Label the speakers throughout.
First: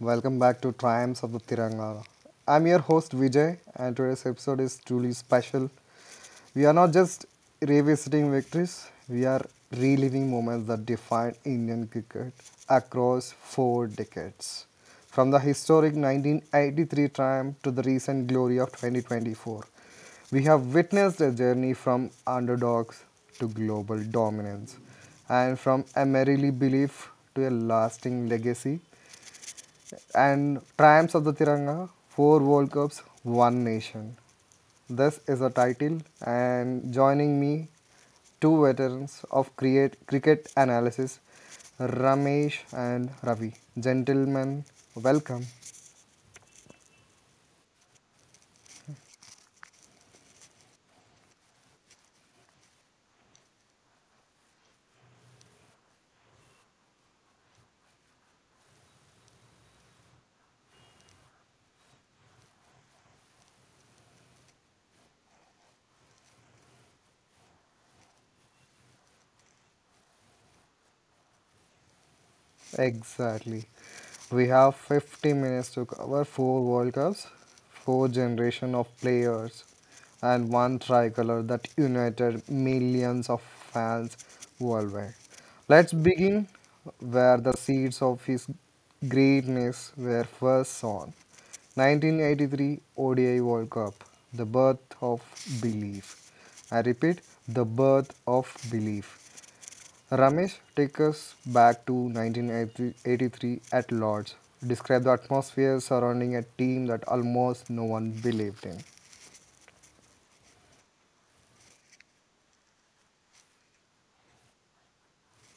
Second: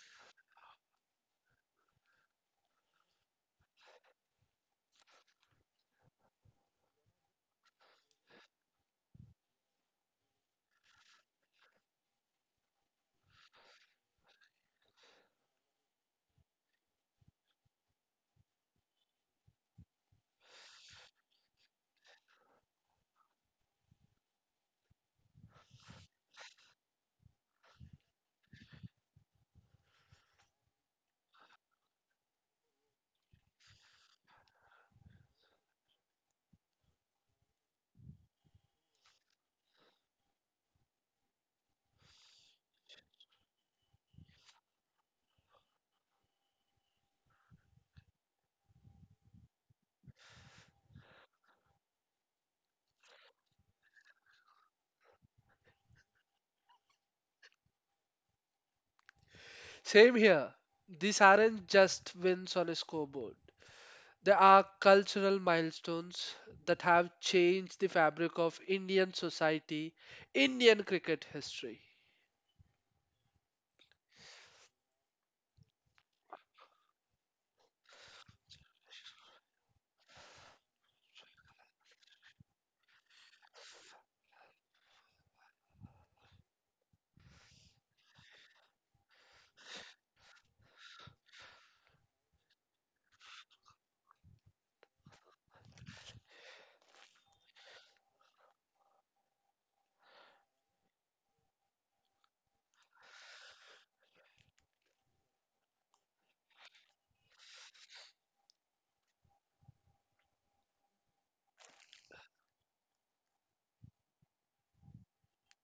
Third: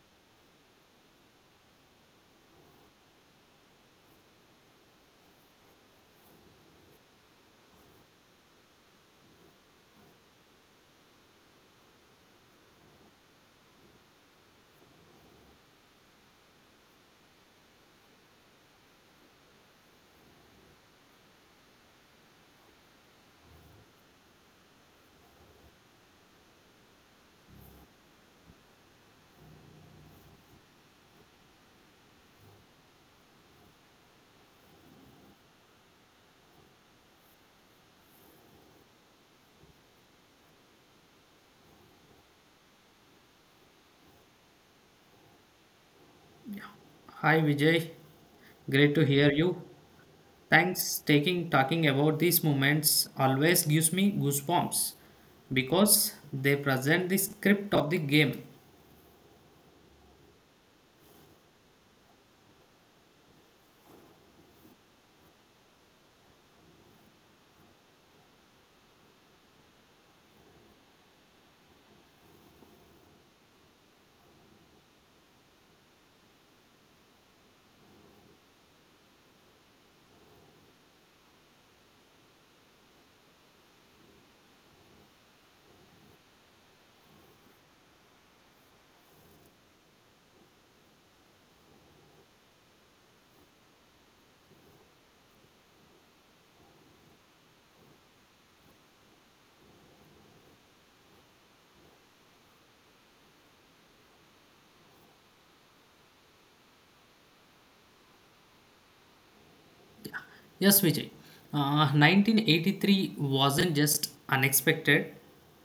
Speaker 1: welcome back to Triumphs of the Tiranga. I'm your host Vijay, and today's episode is truly special. We are not just revisiting victories, we are reliving moments that defined Indian cricket across four decades. From the historic 1983 triumph to the recent glory of 2024, we have witnessed a journey from underdogs to global dominance, and from a merely belief to a lasting legacy, and Triumphs of the Tiranga, four World Cups, one nation. This is a title, and joining me, two veterans of cricket analysis, Ramesh and Ravi. Gentlemen, welcome.
Speaker 2: Hi Vijay, great to hear you. Thanks taking talking about these moments always gives me goosebumps because they present the script of the game.
Speaker 3: Same here. These aren't just wins on a scoreboard. They are cultural milestones that have changed the fabric of Indian society, Indian cricket history.
Speaker 1: Exactly. We have 50 minutes to cover four World Cups, four generation of players, and one tricolor that united millions of fans worldwide. Let's begin where the seeds of his greatness were first sown. 1983 ODI World Cup, the birth of belief. I repeat, the birth of belief. Ramesh, take us back to 1983 at Lords. Describe the atmosphere surrounding a team that almost no one believed in.
Speaker 2: Yes Vijay, 1983 wasn't just unexpected,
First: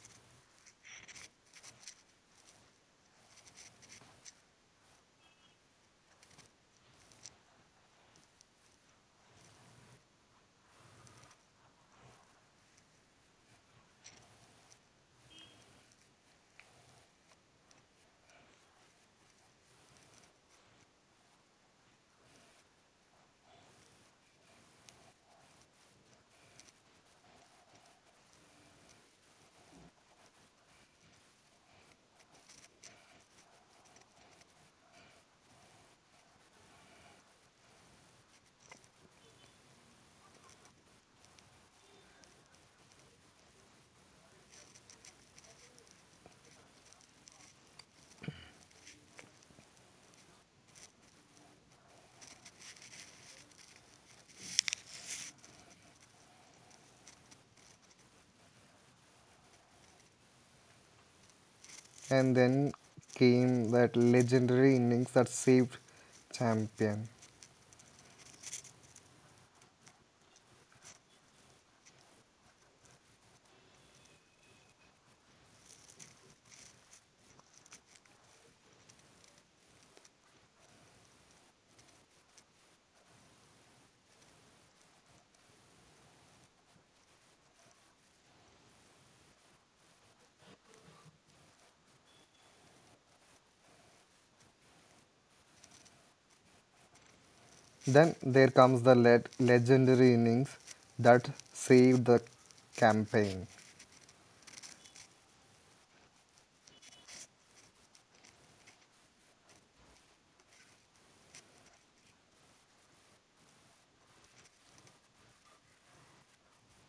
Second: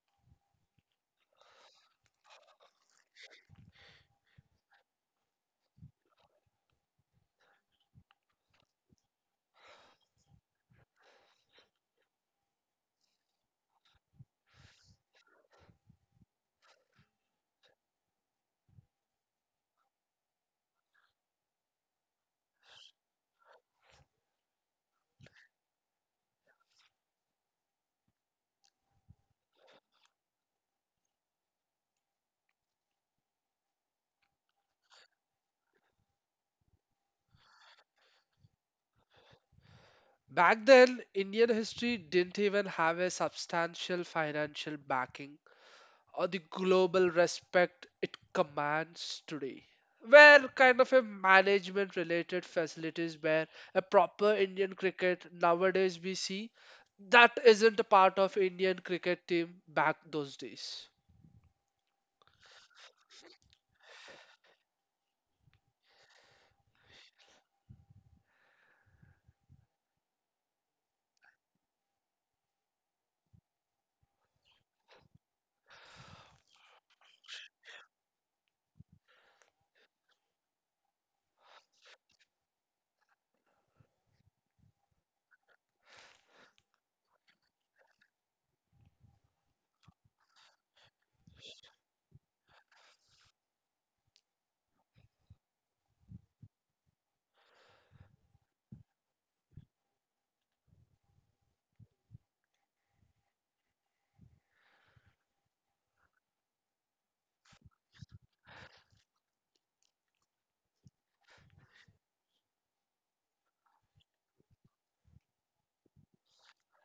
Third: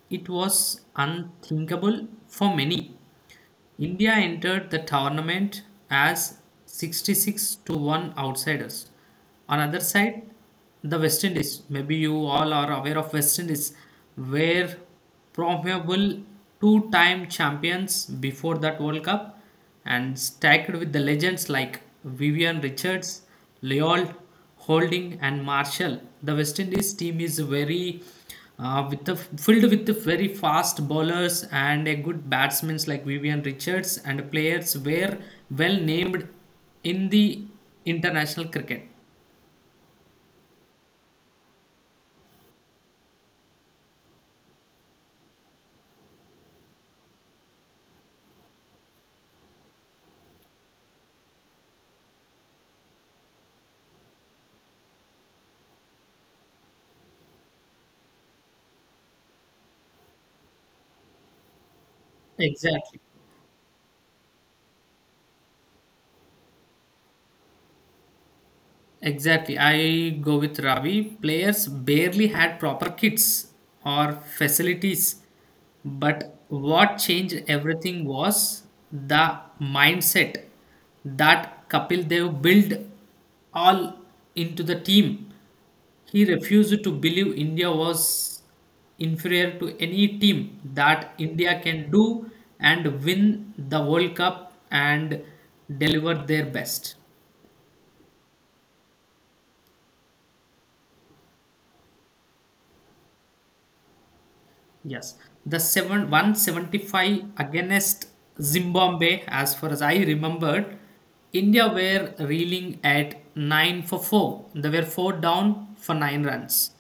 Speaker 2: it was unthinkable for many. India entered the tournament as 66 to 1 outsiders. On other side, the West Indies. Maybe you all are aware of West Indies, were probable two-time champions before that World Cup and stacked with the legends like Vivian Richards, Leal Holding, and Marshall. The West Indies team is filled with the very fast bowlers and a good batsmen like Vivian Richards and players were well named in the international cricket.
Speaker 3: Back then, Indian history didn't even have a substantial financial backing or the global respect it commands today. Where kind of a management related facilities where a proper Indian cricket nowadays we see, that isn't a part of Indian cricket team back those days.
Speaker 1: And then
Speaker 2: Exactly.
Speaker 1: came that legendary innings that saved champion.
Speaker 2: Exactly. I go with Ravi. Players barely had proper kits or facilities. But what changed everything was the mindset that Kapil Dev built all into the team. He refused to believe India was inferior to any team that India can do and win the World Cup and deliver their best.
Speaker 1: Then there comes the legendary innings that saved the campaign.
Speaker 2: Yes, the seven one seventy five against Zimbabwe, as far as I remembered, India were reeling at nine for four. They were four down for 9 runs,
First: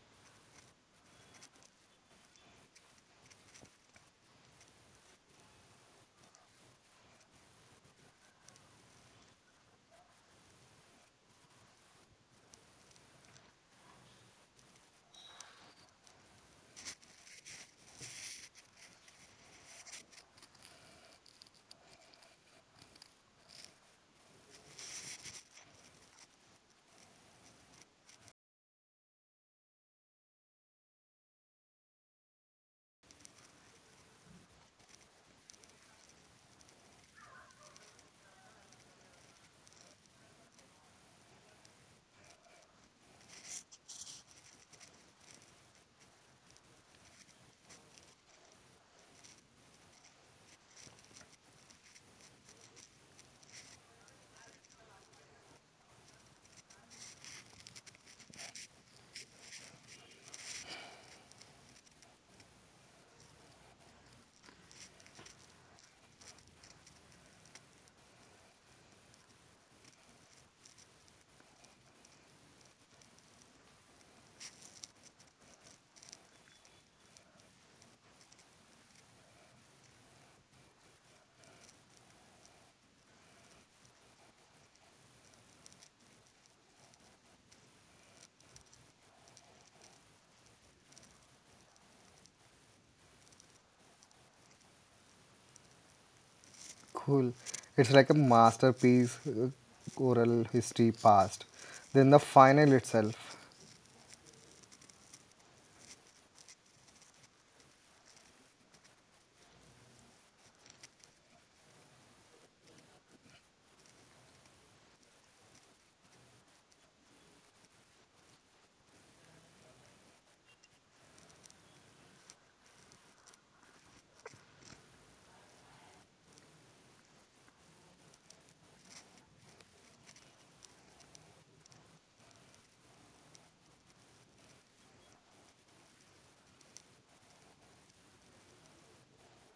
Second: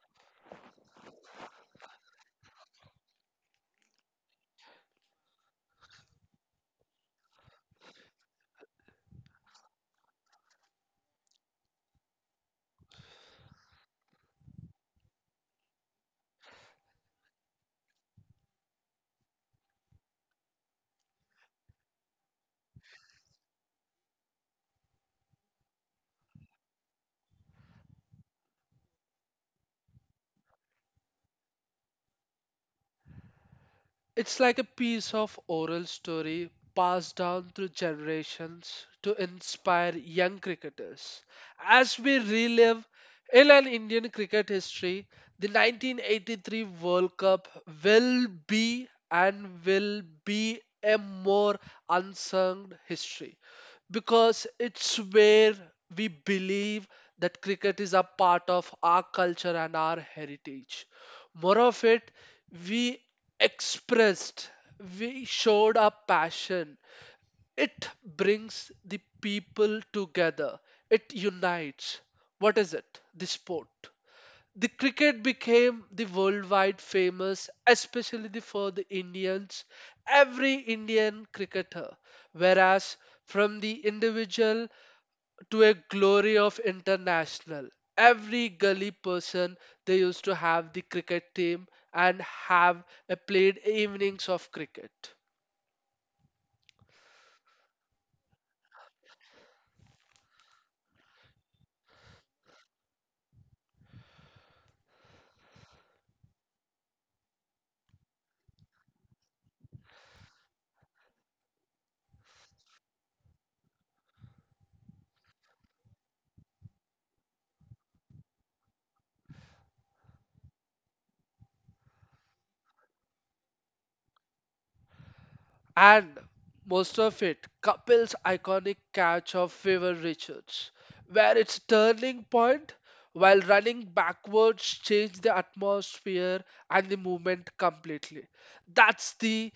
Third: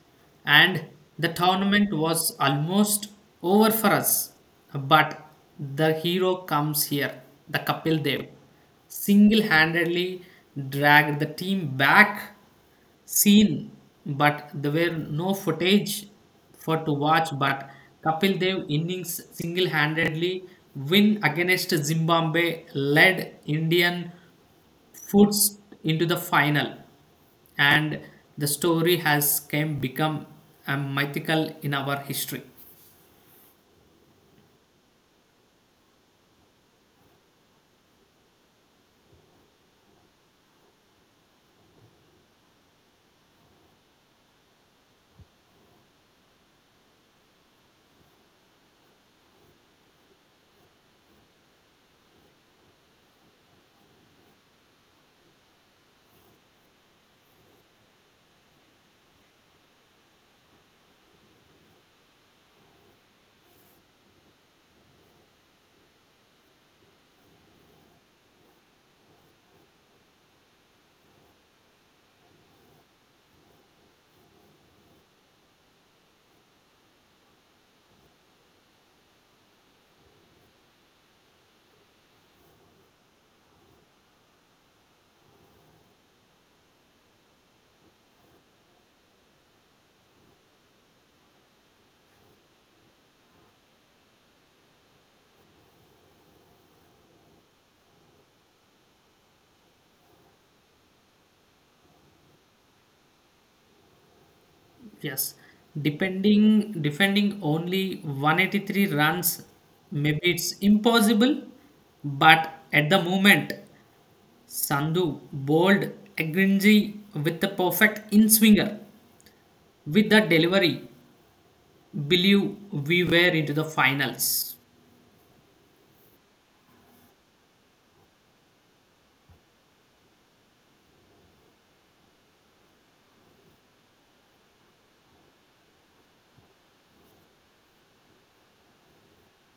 Speaker 2: and the tournament was almost over for us. But the hero comes here, the Kapil Dev, single handedly dragged the team back seen, but there were no footage for to watch. But Kapil Dev innings single-handedly win against Zimbabwe led Indian foots into the final, and the story has came become a mythical in our history.
Speaker 3: It's like a piece of oral story passed down through generations to inspire young cricketers. As we relive in an Indian cricket history, the 1983 World Cup will be and will be a more unsung history, because it's where we believe that cricket is a part of our culture and our heritage. More of it, we expressed, we showed our passion. It brings the people together, it unites. What is it? The sport, the cricket, became the worldwide famous, especially for the Indians, every Indian cricketer. Whereas from the individual to a glory of international. Every gully person, they used to have the cricket team and have a played evenings of cricket.
Speaker 1: Cool. It's like a masterpiece oral history past. Then the final itself.
Speaker 2: Yes, depending defending only 183 runs, maybe it's impossible, but at the moment Sandhu bowled Agrinji with the perfect in swinger. With that delivery, believe we were into the finals.
Speaker 3: And most of it, Kapil's iconic catch of Favor Richards, where its turning point while running backwards changed the atmosphere and the movement completely. That's the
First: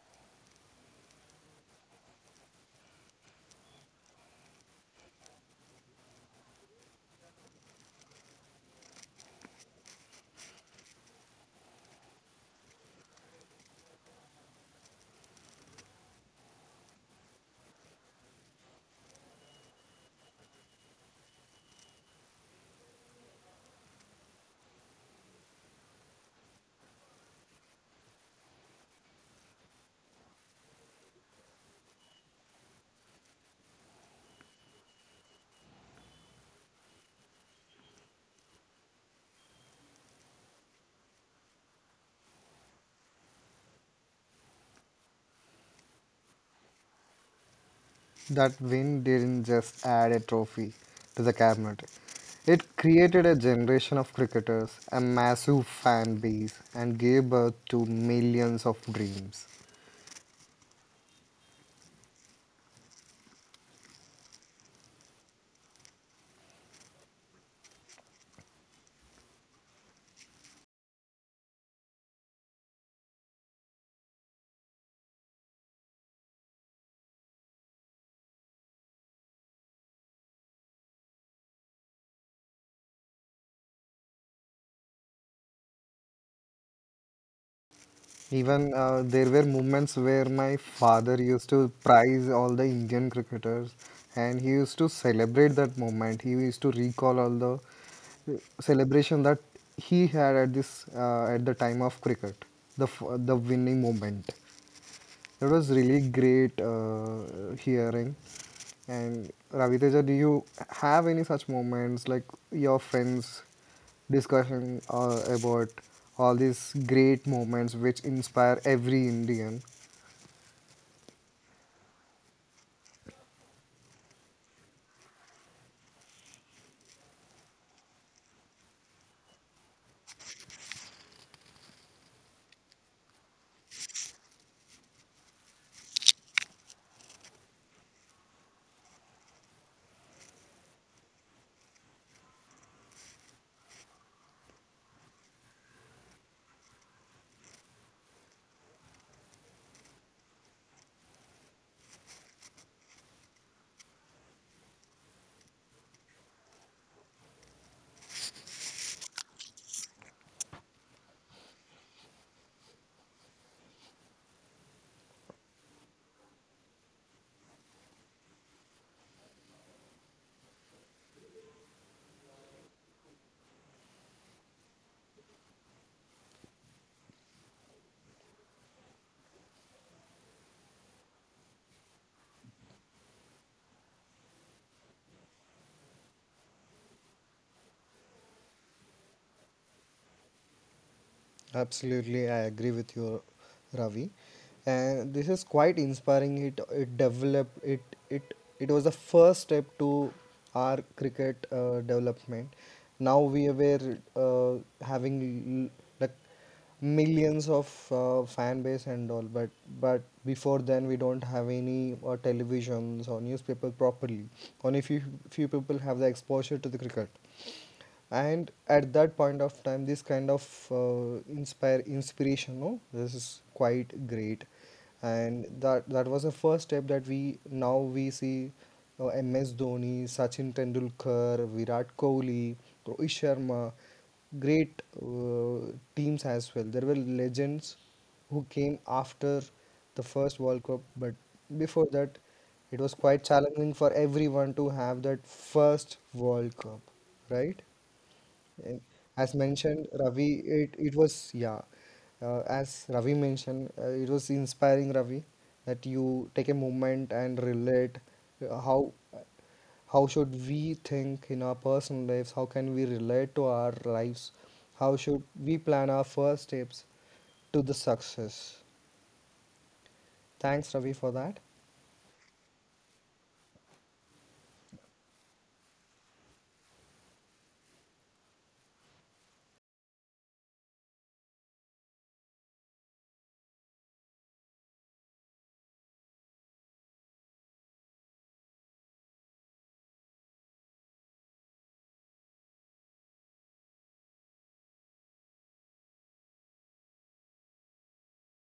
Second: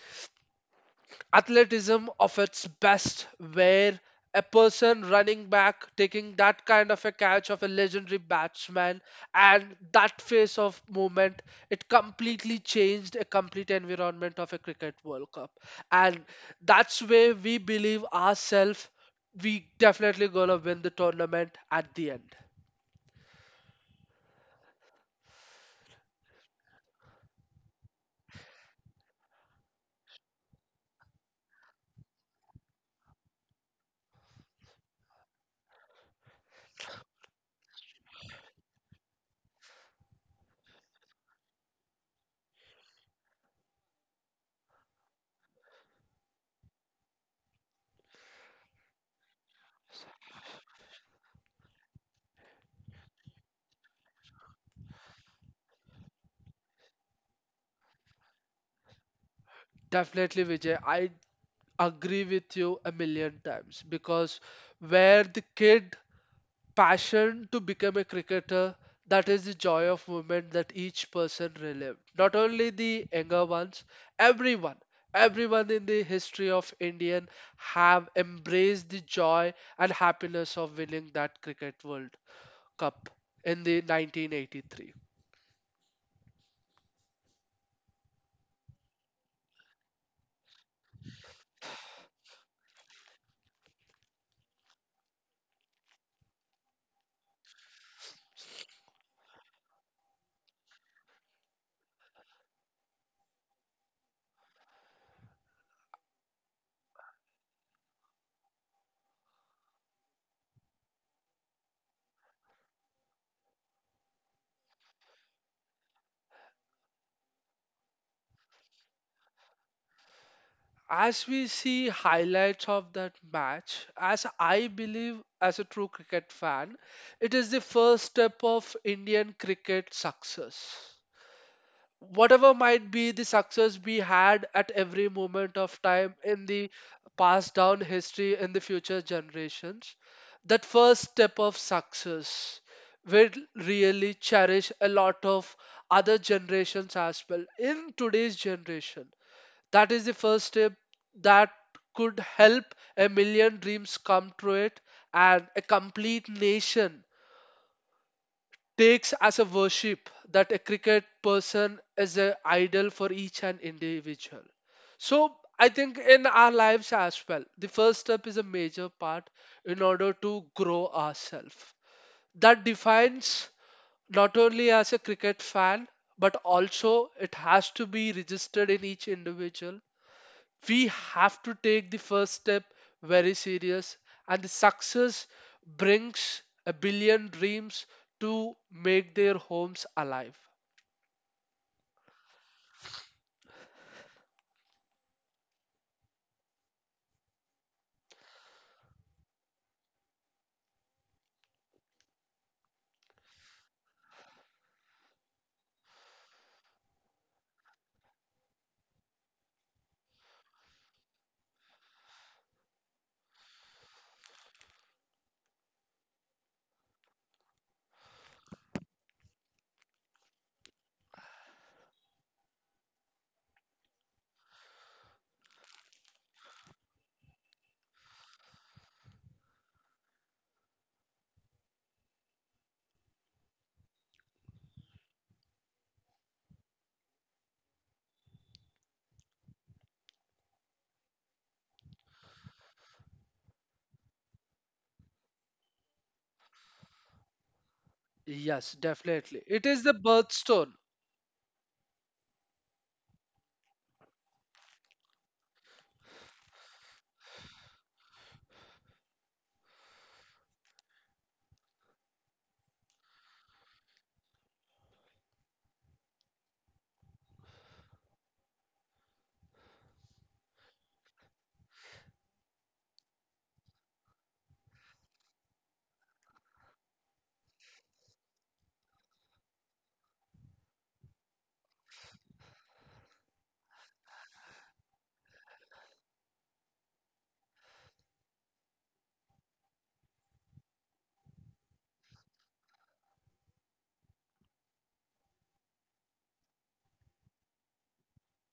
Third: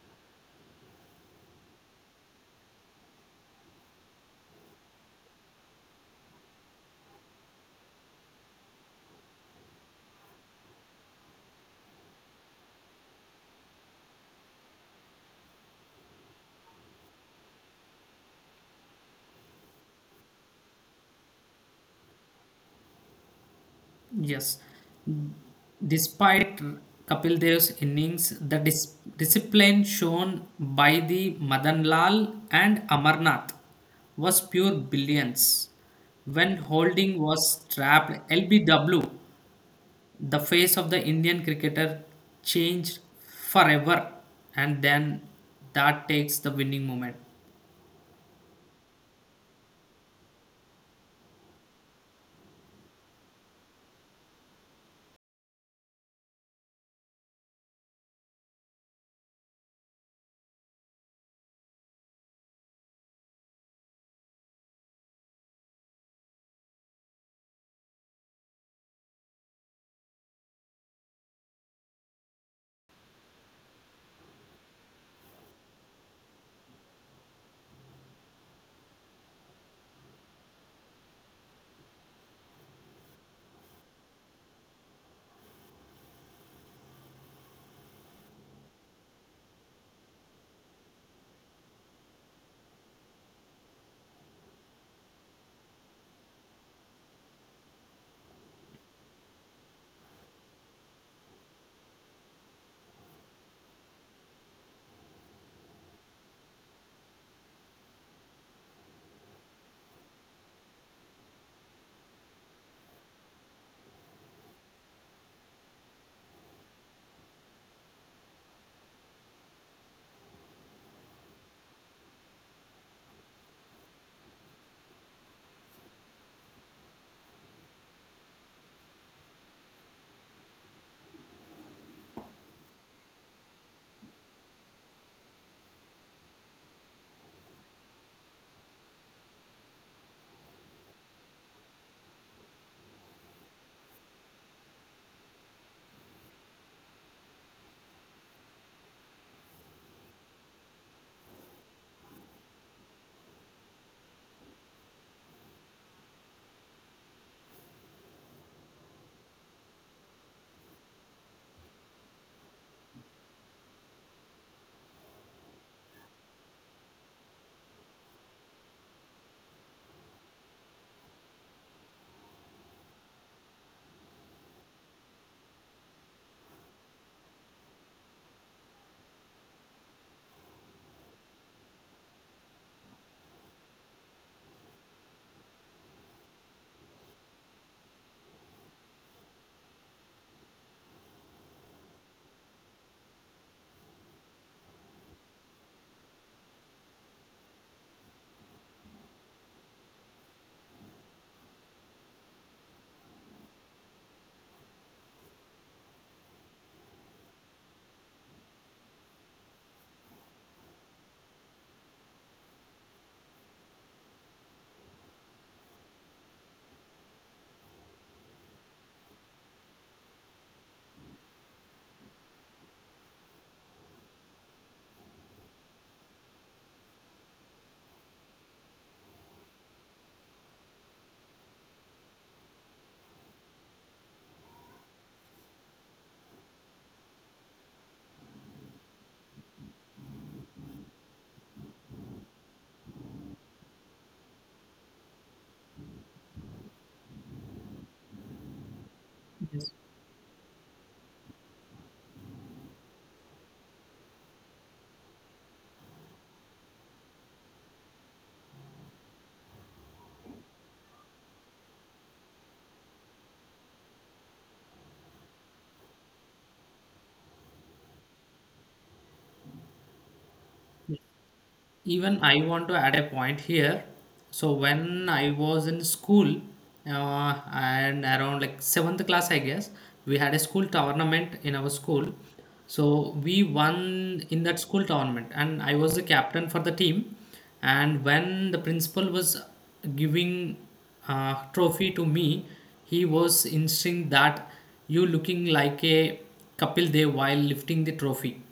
Speaker 3: athleticism of its best, where a person running back taking that kind of a catch of a legendary batsman and that phase of movement, it completely changed a complete environment of a cricket World Cup. And that's where we believe ourselves, we definitely gonna win the tournament at the end.
Speaker 2: Yes, despite Kapil Dev's innings, the discipline shown by the Madan Lal and Amarnath was pure brilliance. When holding was trapped, LBW, the face of the Indian cricketer changed forever, and then that takes the winning moment.
Speaker 1: That win didn't just add a trophy to the cabinet. It created a generation of cricketers, a massive fan base, and gave birth to millions of dreams.
Speaker 3: Definitely, Vijay. I agree with you a million times, because where the kid passion to become a cricketer, that is the joy of movement that each person relived. Not only the younger ones, everyone everyone in the history of Indian have embraced the joy and happiness of winning that cricket world cup in the 1983.
Speaker 1: Even there were moments where my father used to prize all the Indian cricketers, and he used to celebrate that moment. He used to recall all the celebration that he had at this at the time of cricket, the winning moment. That was really great hearing. And Raviteja, do you have any such moments like your friends discussion about all these great moments which inspire every Indian?
Speaker 3: As we see highlights of that match, as I believe, as a true cricket fan, it is the first step of Indian cricket success. Whatever might be the success we had at every moment of time in the past down history, in the future generations, that first step of success will really cherish a lot of other generations as well. In today's generation, that is the first step that could help a million dreams come true, it and a complete nation takes as a worship that a cricket person is an idol for each and individual. So I think in our lives as well, the first step is a major part in order to grow ourselves. That defines not only as a cricket fan, but also it has to be registered in each individual. We have to take the first step very serious, and the success brings a billion dreams to make their homes alive.
Speaker 1: Absolutely, I agree with you, Ravi. And this is quite inspiring. It developed it it it was the first step to our cricket development. Now we were having like millions of fan base and all, but before then we don't have any televisions or newspaper properly. Only few people have the exposure to the cricket, and at that point of time this kind of inspire inspiration no, this is quite great. And that was the first step that we see MS Dhoni, Sachin Tendulkar, Virat Kohli, Rohit Sharma, great teams as well. There were legends who came after the first World Cup, but before that, it was quite challenging for everyone to have that first World Cup, right?
Speaker 3: Yes,
Speaker 1: And as
Speaker 3: definitely, it
Speaker 2: Yes.
Speaker 3: is
Speaker 1: mentioned,
Speaker 3: the
Speaker 1: Ravi,
Speaker 3: birthstone.
Speaker 1: it was, yeah, as Ravi mentioned, it was inspiring, Ravi, that you take a moment and relate how should we think in our personal lives, how can we relate to our lives, how should we plan our first steps to the success. Thanks, Ravi, for that.
Speaker 2: Even I want to add a point here. So when I was in school, and around like seventh class, I guess we had a school tournament in our school. So we won in that school tournament, and I was the captain for the team. And when the principal was giving trophy to me. He was insisting that you looking like a Kapil Dev while lifting the trophy.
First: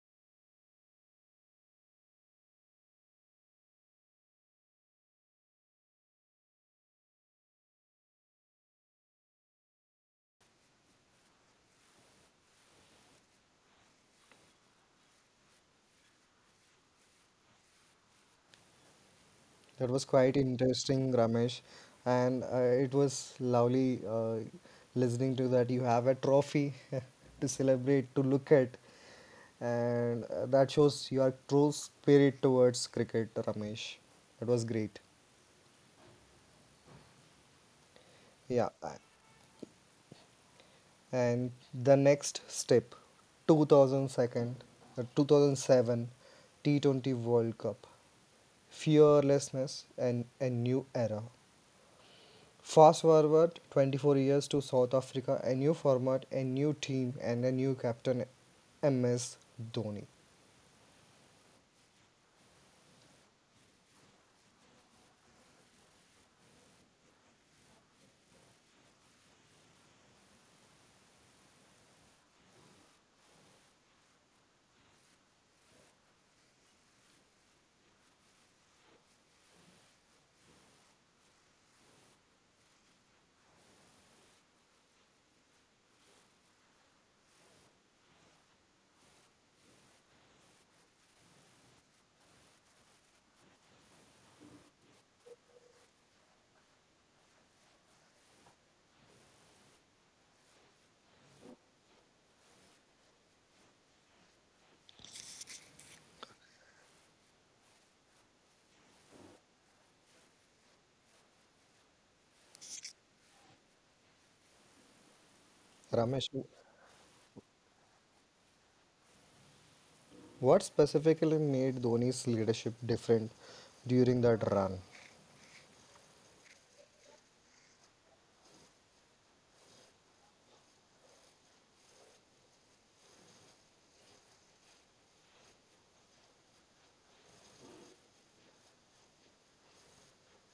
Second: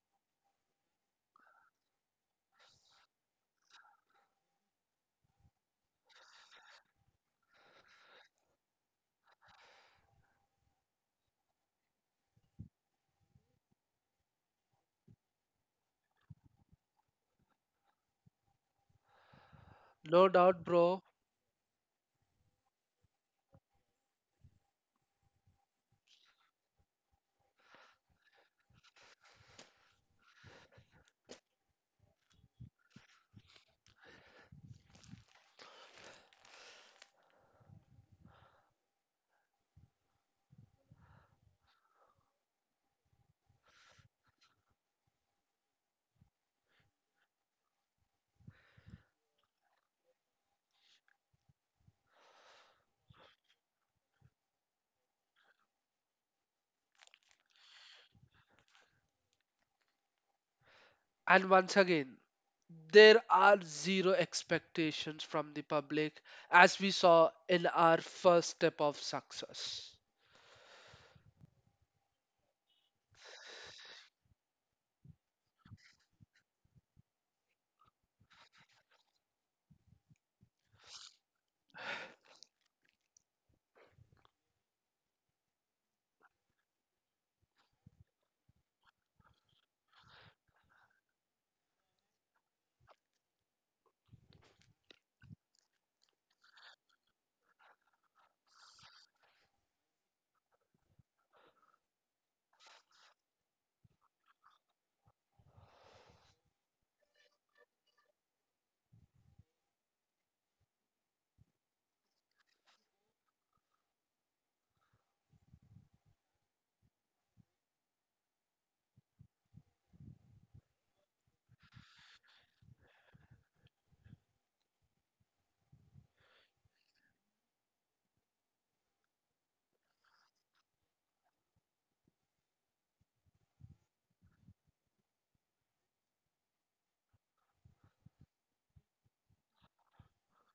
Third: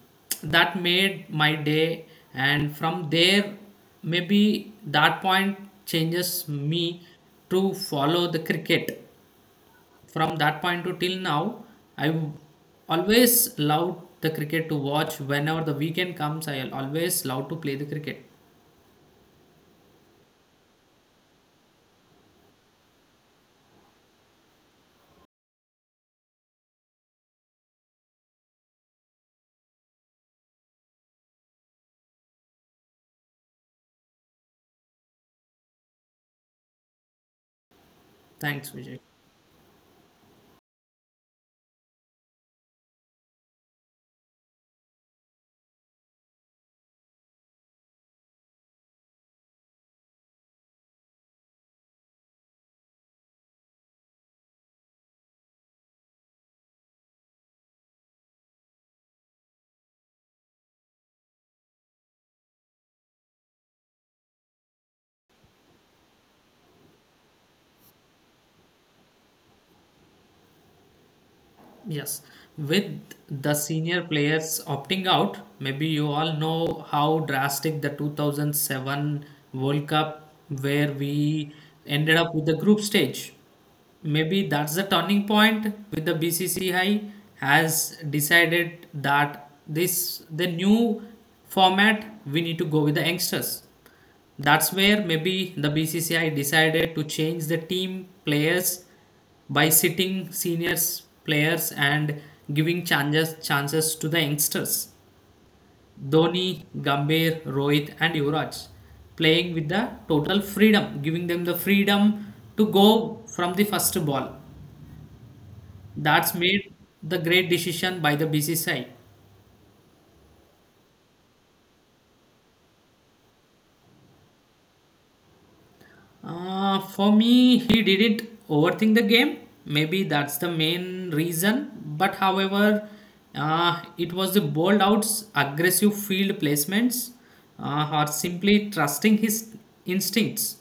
Speaker 2: That made my day, and from there, maybe that point changes me to follow the cricket. From that point to till now, I always love the cricket to watch. Whenever the weekend comes, I always love to play the cricket.
Speaker 1: That was
Speaker 3: No
Speaker 1: quite
Speaker 3: doubt, bro.
Speaker 1: interesting, Ramesh, and it was lovely listening to that. You have a trophy to celebrate, to look at, and that shows your true spirit towards cricket, Ramesh. That was great. Yeah,
Speaker 2: Thanks, Vijay.
Speaker 1: and the next step, two thousand second, 2007 T20 World Cup, fearlessness and a new era. Fast forward 24 years to South Africa, a new format, a new team, and a new captain, MS Dhoni.
Speaker 3: And once again, there are zero expectations from the public, as we saw in our first step of success.
Speaker 2: Yes, with the senior players opting out, maybe you all know how drastic the 2007 World Cup, where we ended up with the group stage. Maybe that's the turning point with the BCCI has decided that this the new format we need to go with the youngsters. That's where maybe the BCCI decided to change the team players by sitting seniors players and giving chances to the youngsters. Dhoni, Gambhir, Rohit, and Yuvraj playing with the total freedom, giving them the freedom to go from the first ball. That's
Speaker 1: Ramesh,
Speaker 2: made the great decision by the BCCI.
Speaker 1: what specifically made Dhoni's leadership different during that run?
Speaker 2: For me, he didn't overthink the game. Maybe that's the main reason. But however, it was the bold outs, aggressive field placements, or simply trusting his instincts.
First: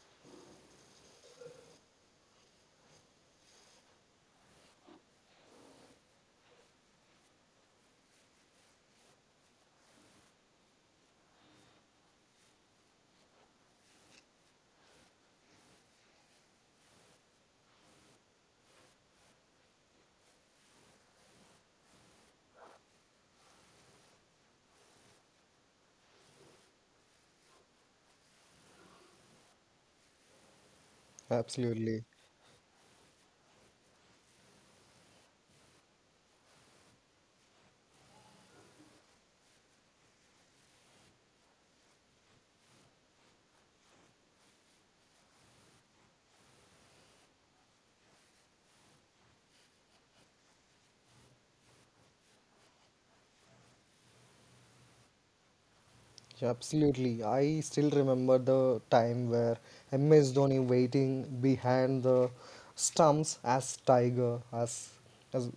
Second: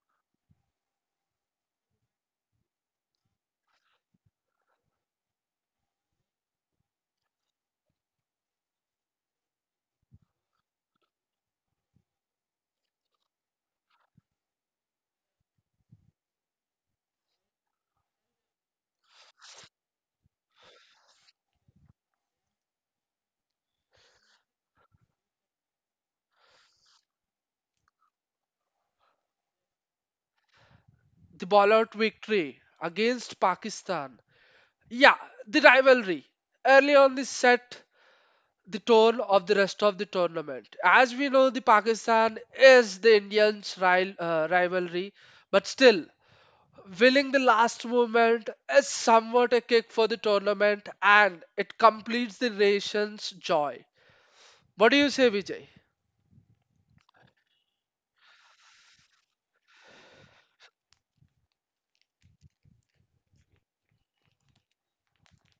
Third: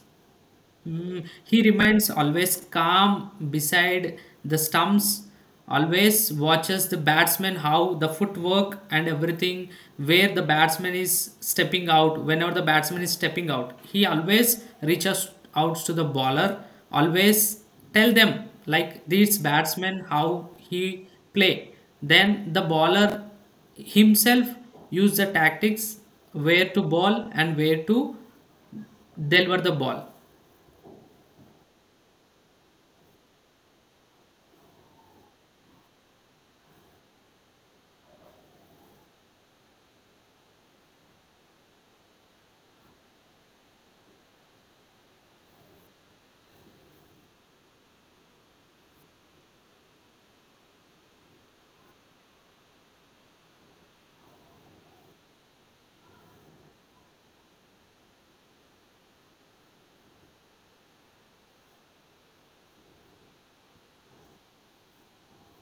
Speaker 2: He remains always calm beside the stumps, always watches the batsman how the footwork and everything where the batsman is stepping out. Whenever the batsman is stepping out, he always reaches out to the bowler, always tell them like this batsman how he play. Then the bowler himself use the tactics where to ball and where to deliver the ball.
Speaker 3: The ball out
Speaker 1: Absolutely.
Speaker 3: victory against Pakistan, yeah. The rivalry early on the set the tone of the rest of the tournament. As we know, the Pakistan is the Indians' ri- rivalry, but still, winning the last moment is somewhat a kick for the tournament, and it completes the nation's joy. What do you say, Vijay?
Speaker 1: Absolutely. I still remember the time where MS Dhoni waiting behind the stumps as Tiger, as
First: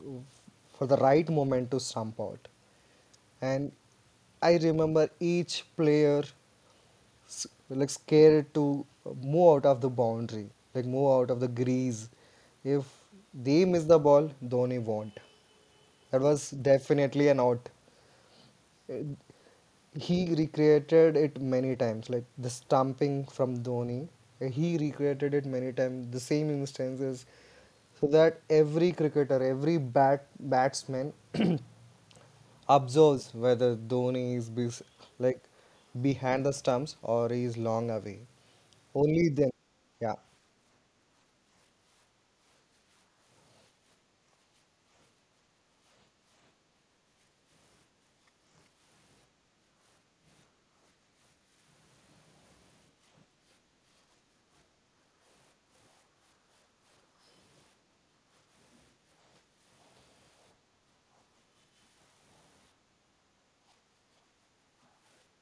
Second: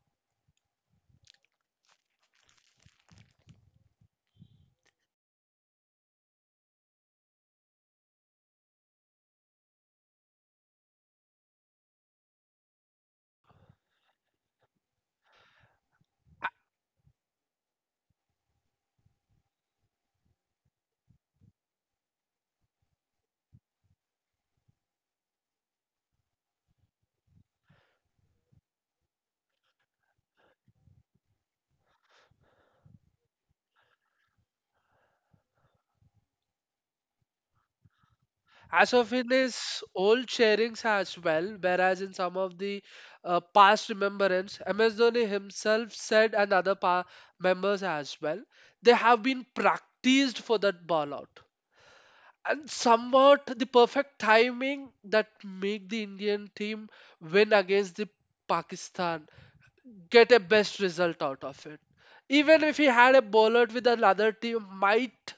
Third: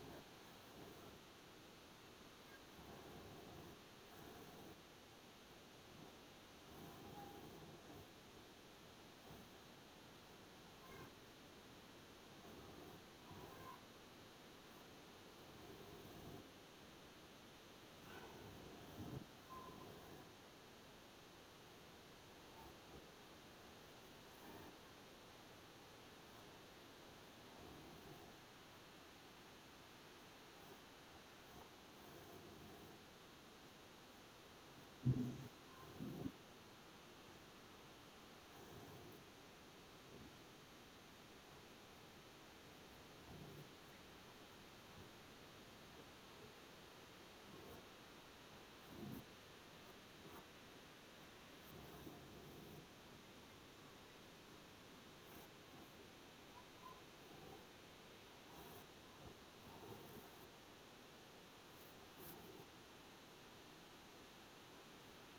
Speaker 1: for the right moment to stump out. And I remember each player like scared to move out of the boundary, like move out of the grease. If they miss the ball, Dhoni won't. That was definitely an out. He recreated it many times, like the stamping from Dhoni. He recreated it many times, the same instances, so that every cricketer, every batsman observes whether Dhoni is like behind the stumps or he is long away.
Speaker 3: As of
Speaker 1: Only
Speaker 3: in
Speaker 1: then,
Speaker 3: his
Speaker 1: yeah.
Speaker 3: old sharings as well, whereas in some of the past remembrance, MS Dhoni himself said, and other pa- members as well, they have been practiced for that ball out. And somewhat the perfect timing that make the Indian team win against the Pakistan, get a best result out of it. Even if he had a bowler with another team, might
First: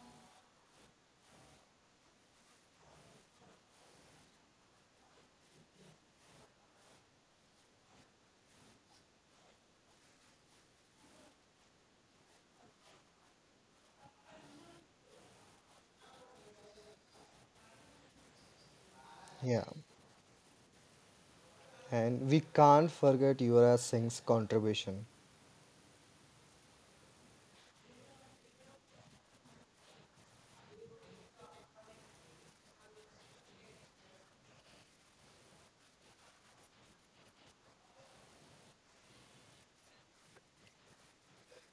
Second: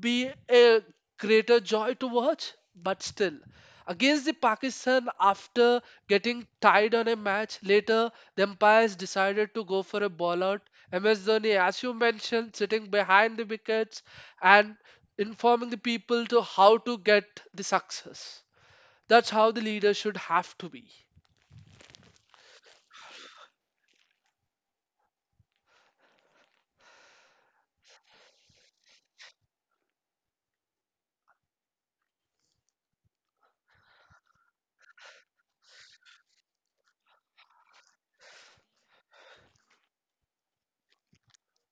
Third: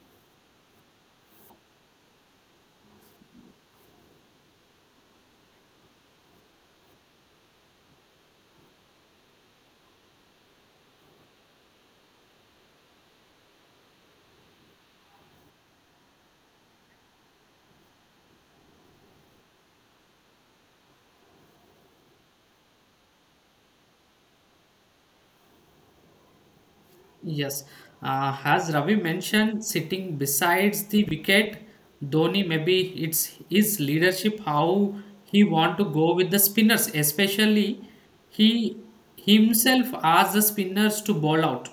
Speaker 3: be a greater joy to watch. But still, against the Pakistan, after getting tied on a match, later the umpires decided to go for a ball out. MS Dhoni, as you mentioned, sitting behind the wickets and informing the people to how to get the success. That's how the
Speaker 1: Yeah,
Speaker 3: leader should have to be.
Speaker 1: and we can't forget Yuvraj Singh's contribution.
Speaker 2: Yes. As Ravi mentioned, sitting besides the wicket, Dhoni maybe it's his leadership how he want to go with the spinners, especially he himself asked the spinners to bowl out.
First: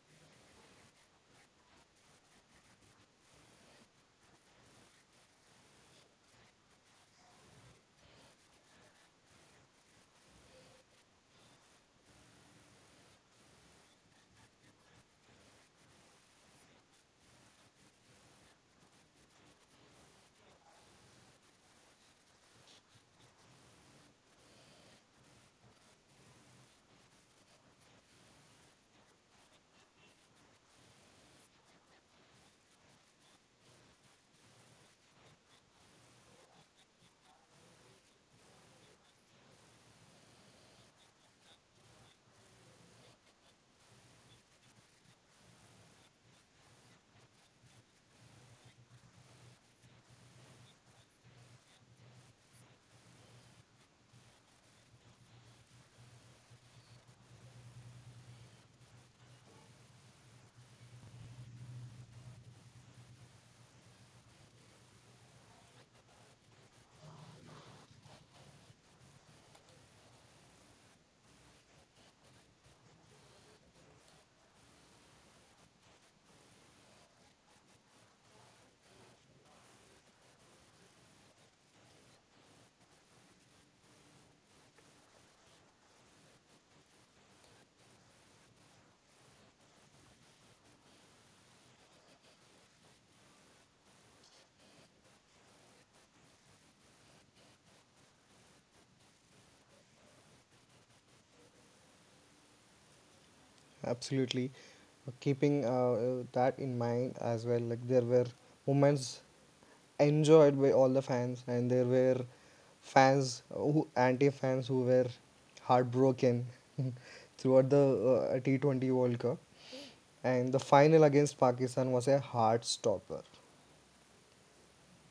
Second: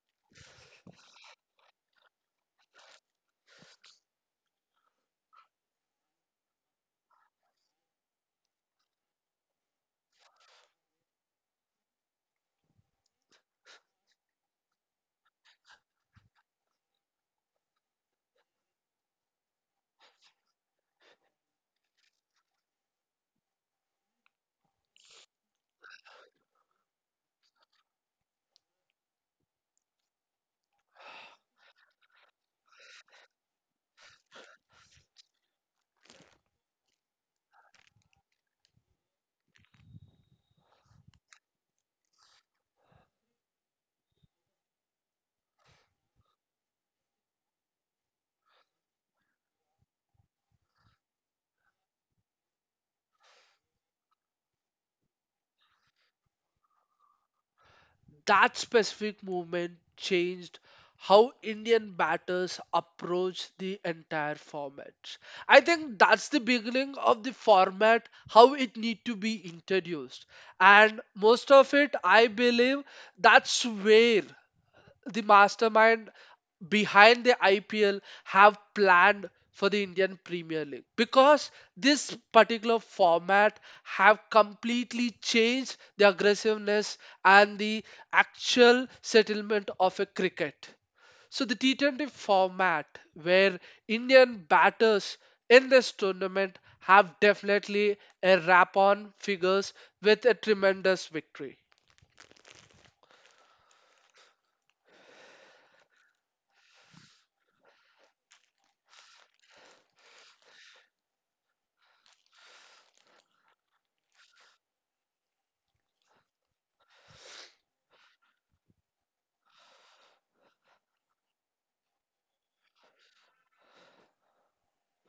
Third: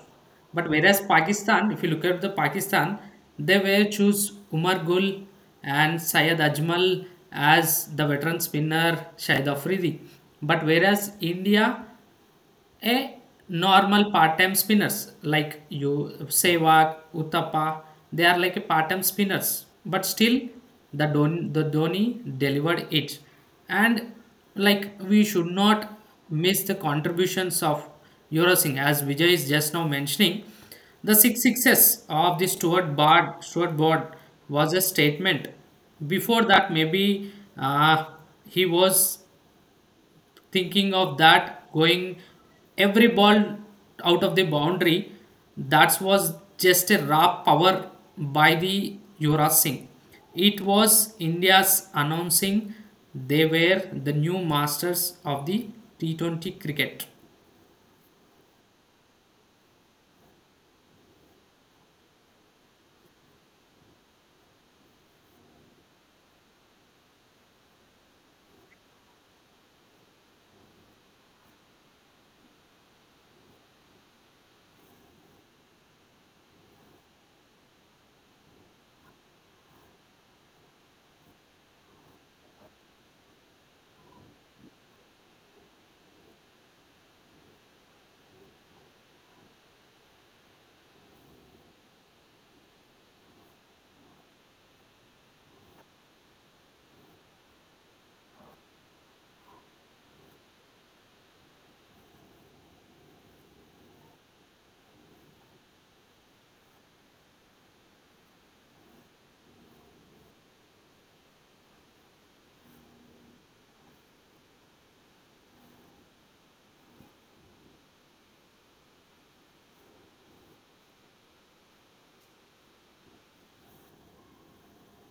Speaker 2: But whereas Pakistan, if you look at the Pakistan, they were choose Umar Gul and Syed Ajmal as the veteran spinner Shahid Afridi. But whereas India a normal part-time spinners like you Sehwag, Uttapa, they are like a part-time spinners. But still, the Dhoni delivered it, and like we should not miss the contributions of Yuvraj Singh as Vijay is just now mentioning. The six sixes of the Stuart Broad was a statement. Before that, maybe uh, he was thinking of that going every ball out of the boundary. That was just a raw power by the Yuvraj Singh. It was India's announcing they were the new masters of the T20 cricket.
Speaker 3: That specific movement changed how Indian batters approach the entire format. I think that's the beginning of the format, how it need to be introduced. And most of it, I believe, that's where the mastermind behind the IPL have planned for the Indian Premier League, because this particular format have completely changed the aggressiveness and the actual settlement of a cricket. So the T20 format, where Indian batters in this tournament have definitely a wrap on figures with a tremendous victory.
Speaker 1: Absolutely, keeping that in mind as well. Like there were moments enjoyed by all the fans, and there were fans who anti-fans who were heartbroken throughout the T 20 World Cup, and the final against Pakistan was a heart stopper.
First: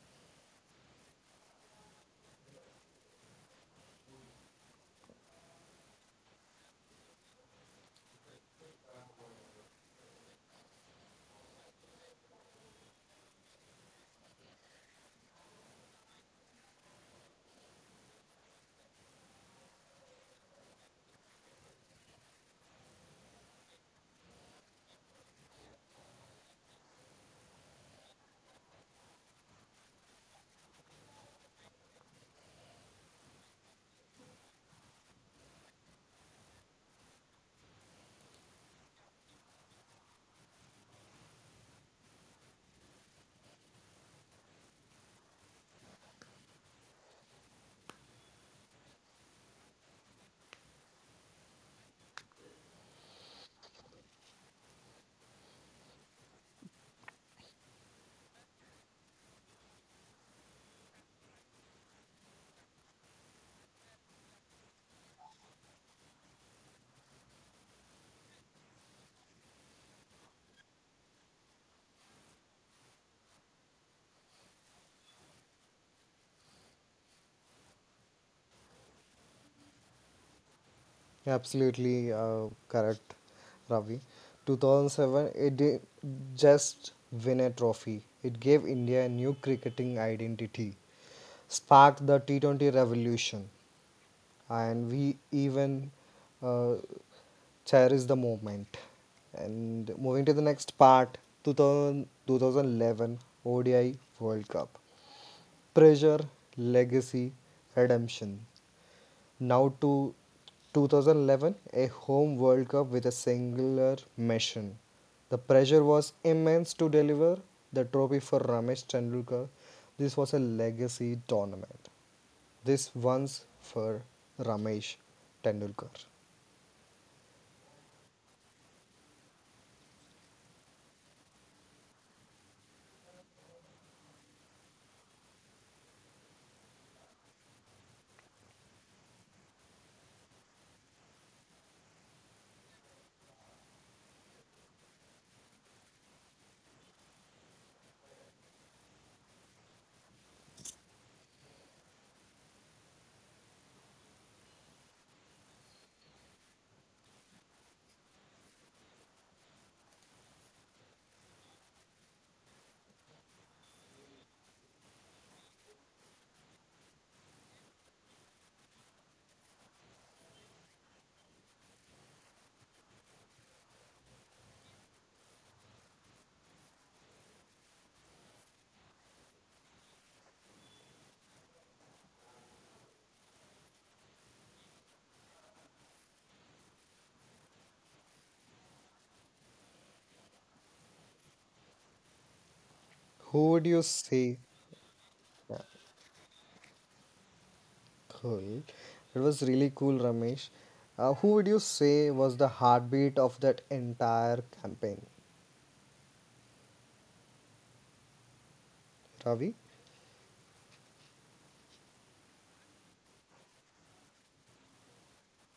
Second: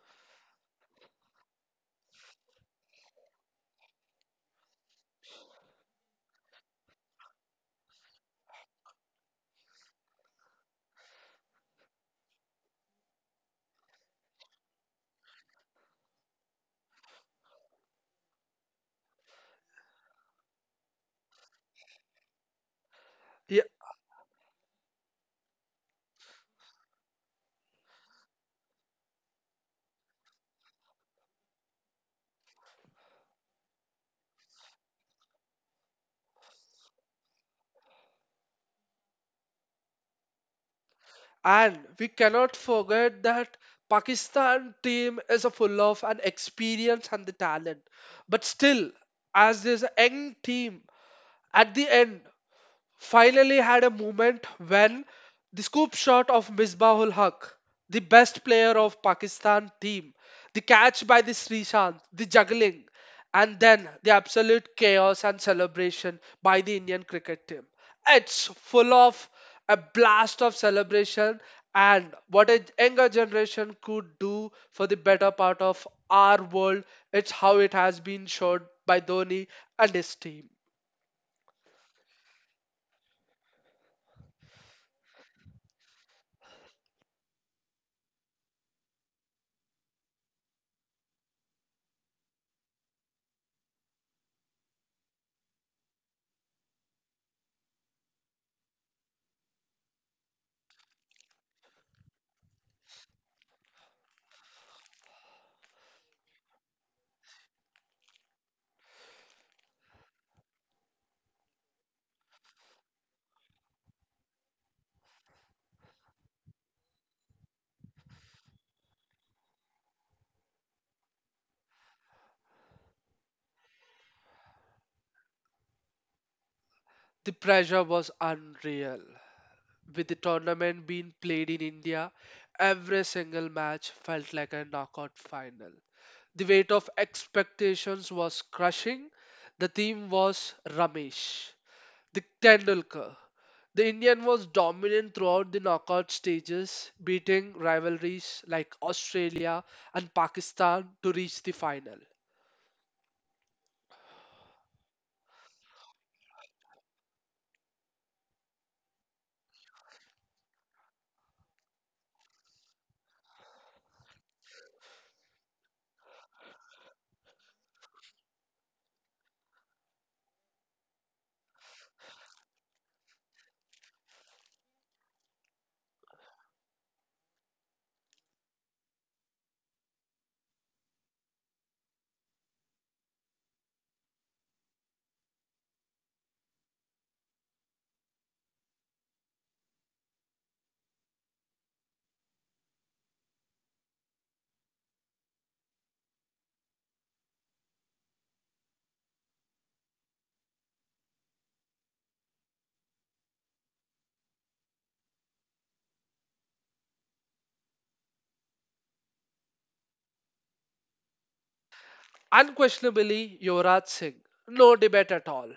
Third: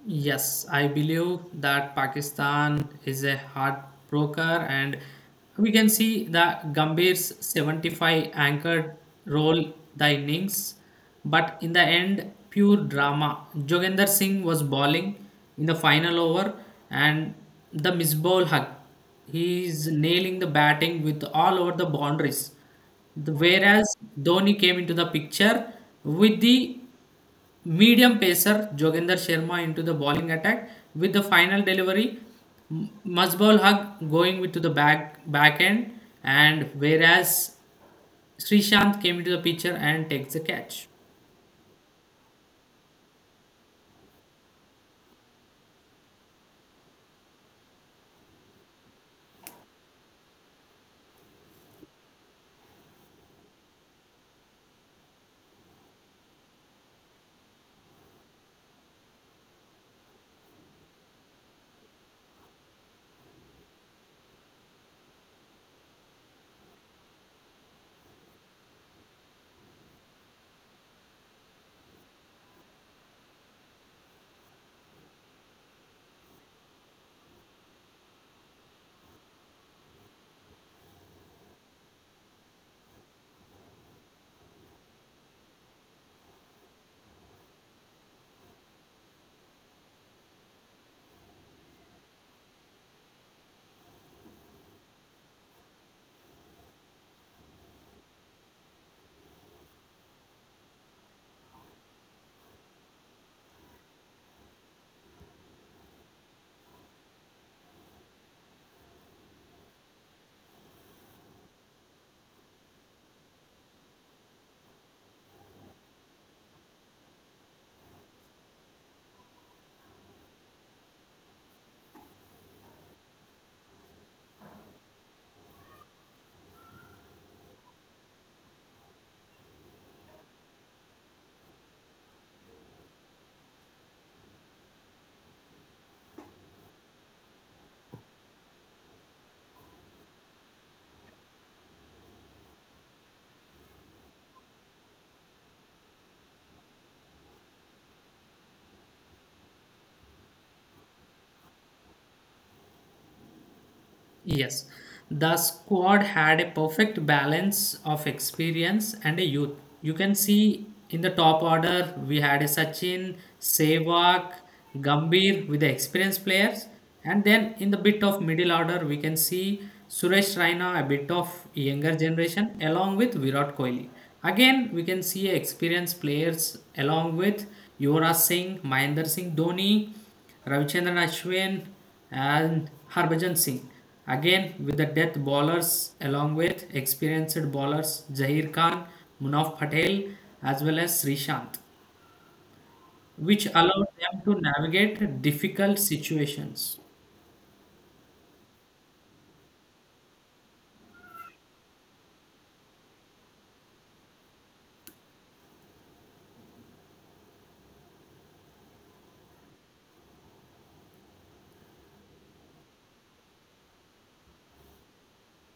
Speaker 2: Yes, I believe that Pakistan is a heartbroker, and we can see that Gambhir's 75 anchored role the innings, but in the end, pure drama. Joginder Singh was bowling in the final over, and the miss ball hug. He is nailing the batting with all over the boundaries. Whereas Dhoni came into the picture with the medium pacer Joginder Sharma into the bowling attack with the final delivery. Masbol Haq going with to the back end, and whereas Srishant came into the picture and takes the catch.
Speaker 3: And we cannot forget that Pakistan team is a full of an experience and the talent. But still, as there's a young team, at the end finally had a moment when the scoop shot of Misbahul Haq, the best player of Pakistan team, the catch by the Srishant, the juggling, and then the absolute chaos and celebration by the Indian cricket team. It's full of a blast of celebration and what a younger generation could do for the better part of our world. It's how it has been showed by Dhoni and his team.
Speaker 1: Yeah, absolutely correct, Ravi. 2007, it did just win a trophy. It gave India a new cricketing identity, sparked the T20 revolution, and we even uh, cherish the moment. And moving to the next part, 2011 ODI World Cup. Pressure, legacy, redemption. Now to 2011, a home World Cup with a singular mission. The pressure was immense to deliver the trophy for Ramesh Tendulkar. This was a legacy tournament. This once for Ramesh Tendulkar.
Speaker 3: The pressure was unreal. With the tournament being played in India, every single match felt like a knockout final. The weight of expectations was crushing. The team was Ramesh, the Tendulkar. The Indian was dominant throughout the knockout stages, beating rivalries like Australia and Pakistan to reach the final.
Speaker 2: Yes, the squad had a perfect balance of experience and a youth. You can see in the top order, we had a Sachin, Sehwag, Gambhir with the experienced players. And then in the bit of middle order, we can see Suresh Raina, a bit of younger generation, along with Virat Kohli. Again, we can see experienced players along with Yuvraj Singh, Mahendra Singh Dhoni, Ravichandran Ashwin and Harbhajan Singh. Again with the death bowlers along with experienced bowlers Zahir Khan, Munaf Patel as well as Srishant, which
Speaker 1: Who would you
Speaker 2: allowed them
Speaker 1: say?
Speaker 2: to navigate
Speaker 1: Yeah,
Speaker 2: difficult situations.
Speaker 1: cool. It was really cool, Ramesh. Who would you say was the heartbeat of that entire campaign, Ravi?
Speaker 3: Unquestionably, Yuvraj Singh, no debate at all.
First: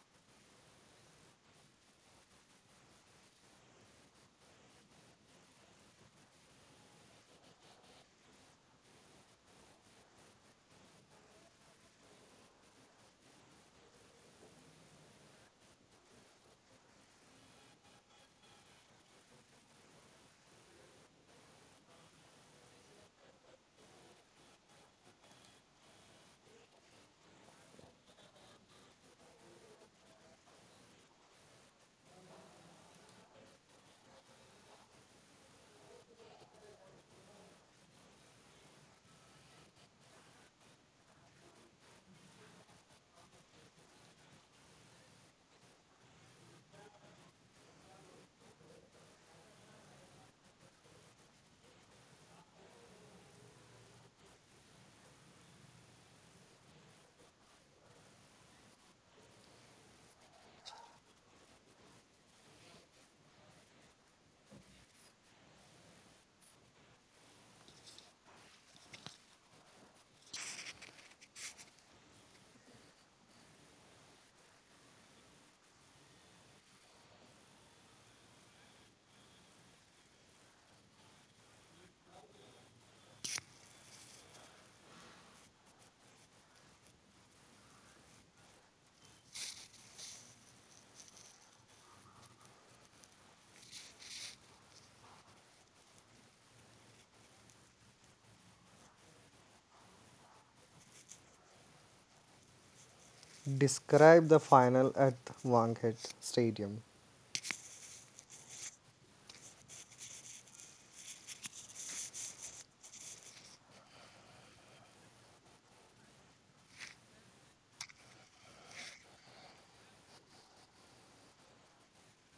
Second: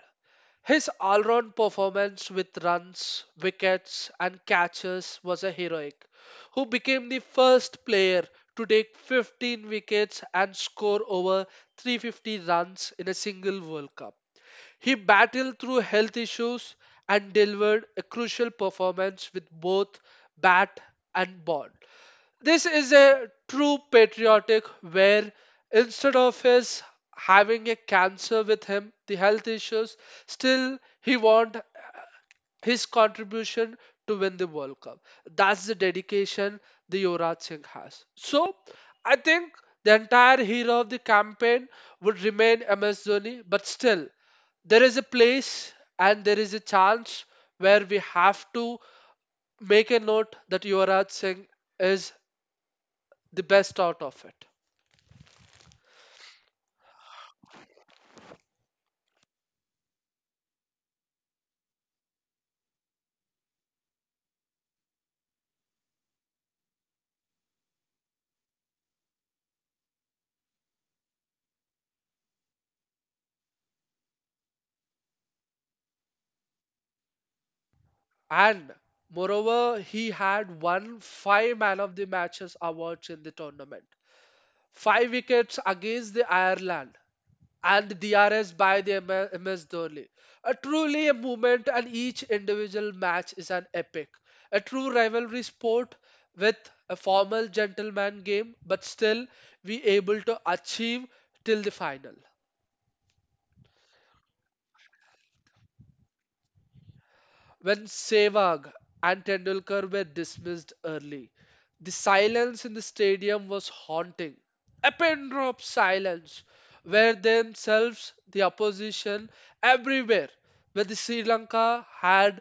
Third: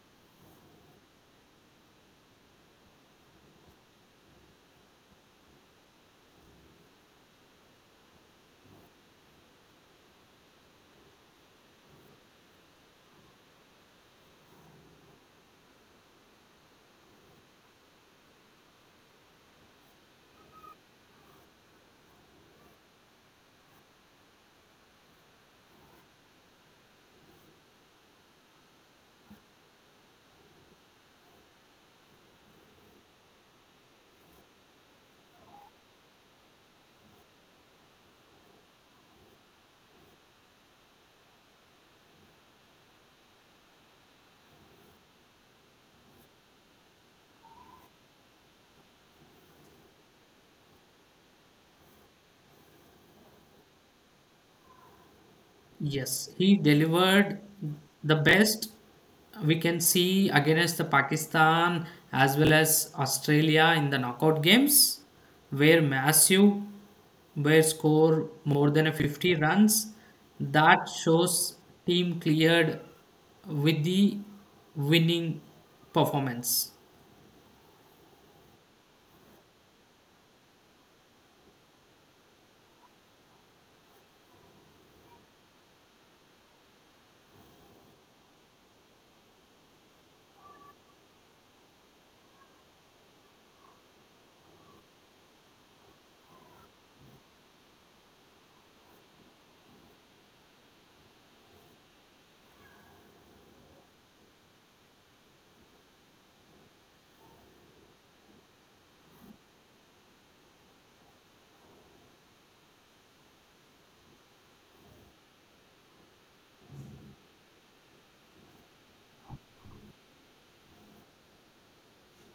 Speaker 3: His all round performance with runs, wickets, and catches was a heroic, who became the first player to take 15 wickets and score over 350 runs in a single World Cup. He battled through health issues and delivered a crucial performance with both bat and ball. This is a true patriotic where instead of his having a cancer with him, the health issues, still he want his contribution to win the World Cup. That's the dedication the Yuvraj Singh has. So I think the entire hero of the campaign would remain MS Dhoni, but still there is a place and there is a chance where we have to make a note that Yuvraj Singh is the best out of it.
Speaker 2: Yes, he delivered the best we can see against the Pakistan as well as Australia in the knockout games, where massive where score more than a 50 runs. That shows team cleared with the winning performance.
Speaker 3: And moreover, he had won five man of the matches awards in the tournament. Five wickets against the Ireland and DRS by the M- MS Dhoni. A truly a moment, and each individual match is an epic. A true rivalry sport with a formal gentleman game, but still we able to achieve till the final.
Speaker 1: Describe the final at Wankhede Stadium.
Speaker 3: When Sehwag and Tendulkar were dismissed early, the silence in the stadium was haunting. A pin drop silence, where themselves the opposition everywhere, where the Sri Lanka had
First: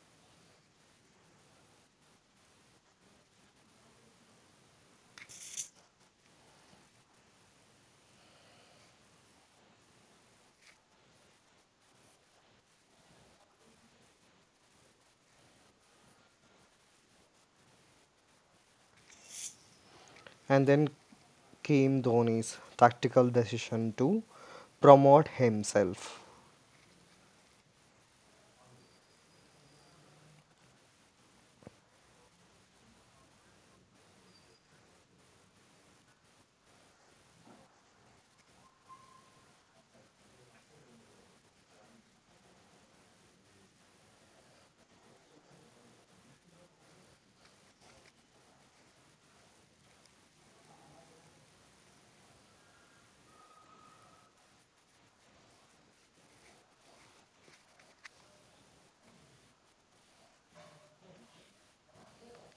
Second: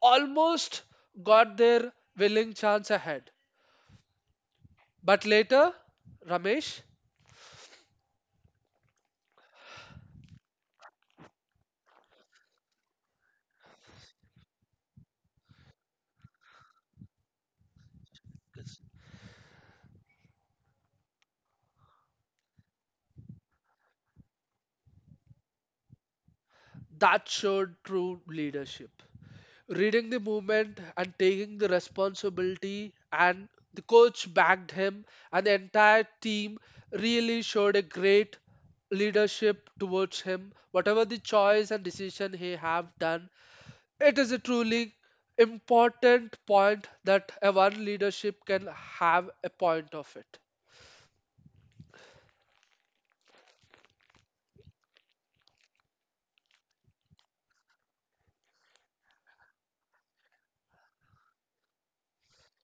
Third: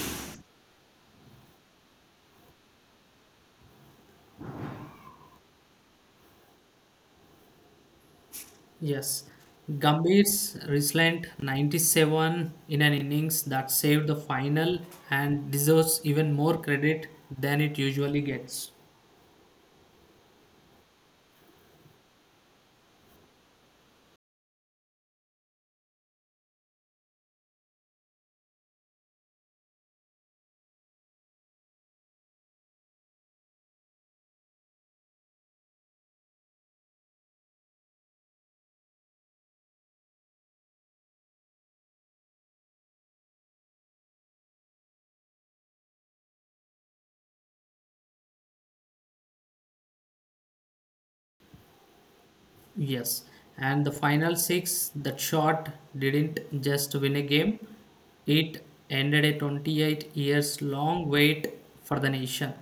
Speaker 3: almost got their willing chance ahead. But later, Ramesh,
Speaker 2: Yes, Gambhir's resilient 97 in an innings that saved the final and deserves even more credit than it usually gets.
Speaker 1: And then came Dhoni's tactical decision to promote himself.
Speaker 3: that showed true leadership. Reading the movement and taking the responsibility, and the coach backed him, and the entire team really showed a great leadership towards him. Whatever the choice and decision he have done, it is a truly important point that a one leadership can have a point of it.
Speaker 2: Yes, and the final six, that shot didn't just win a game, it ended a 28 years long wait for the nation.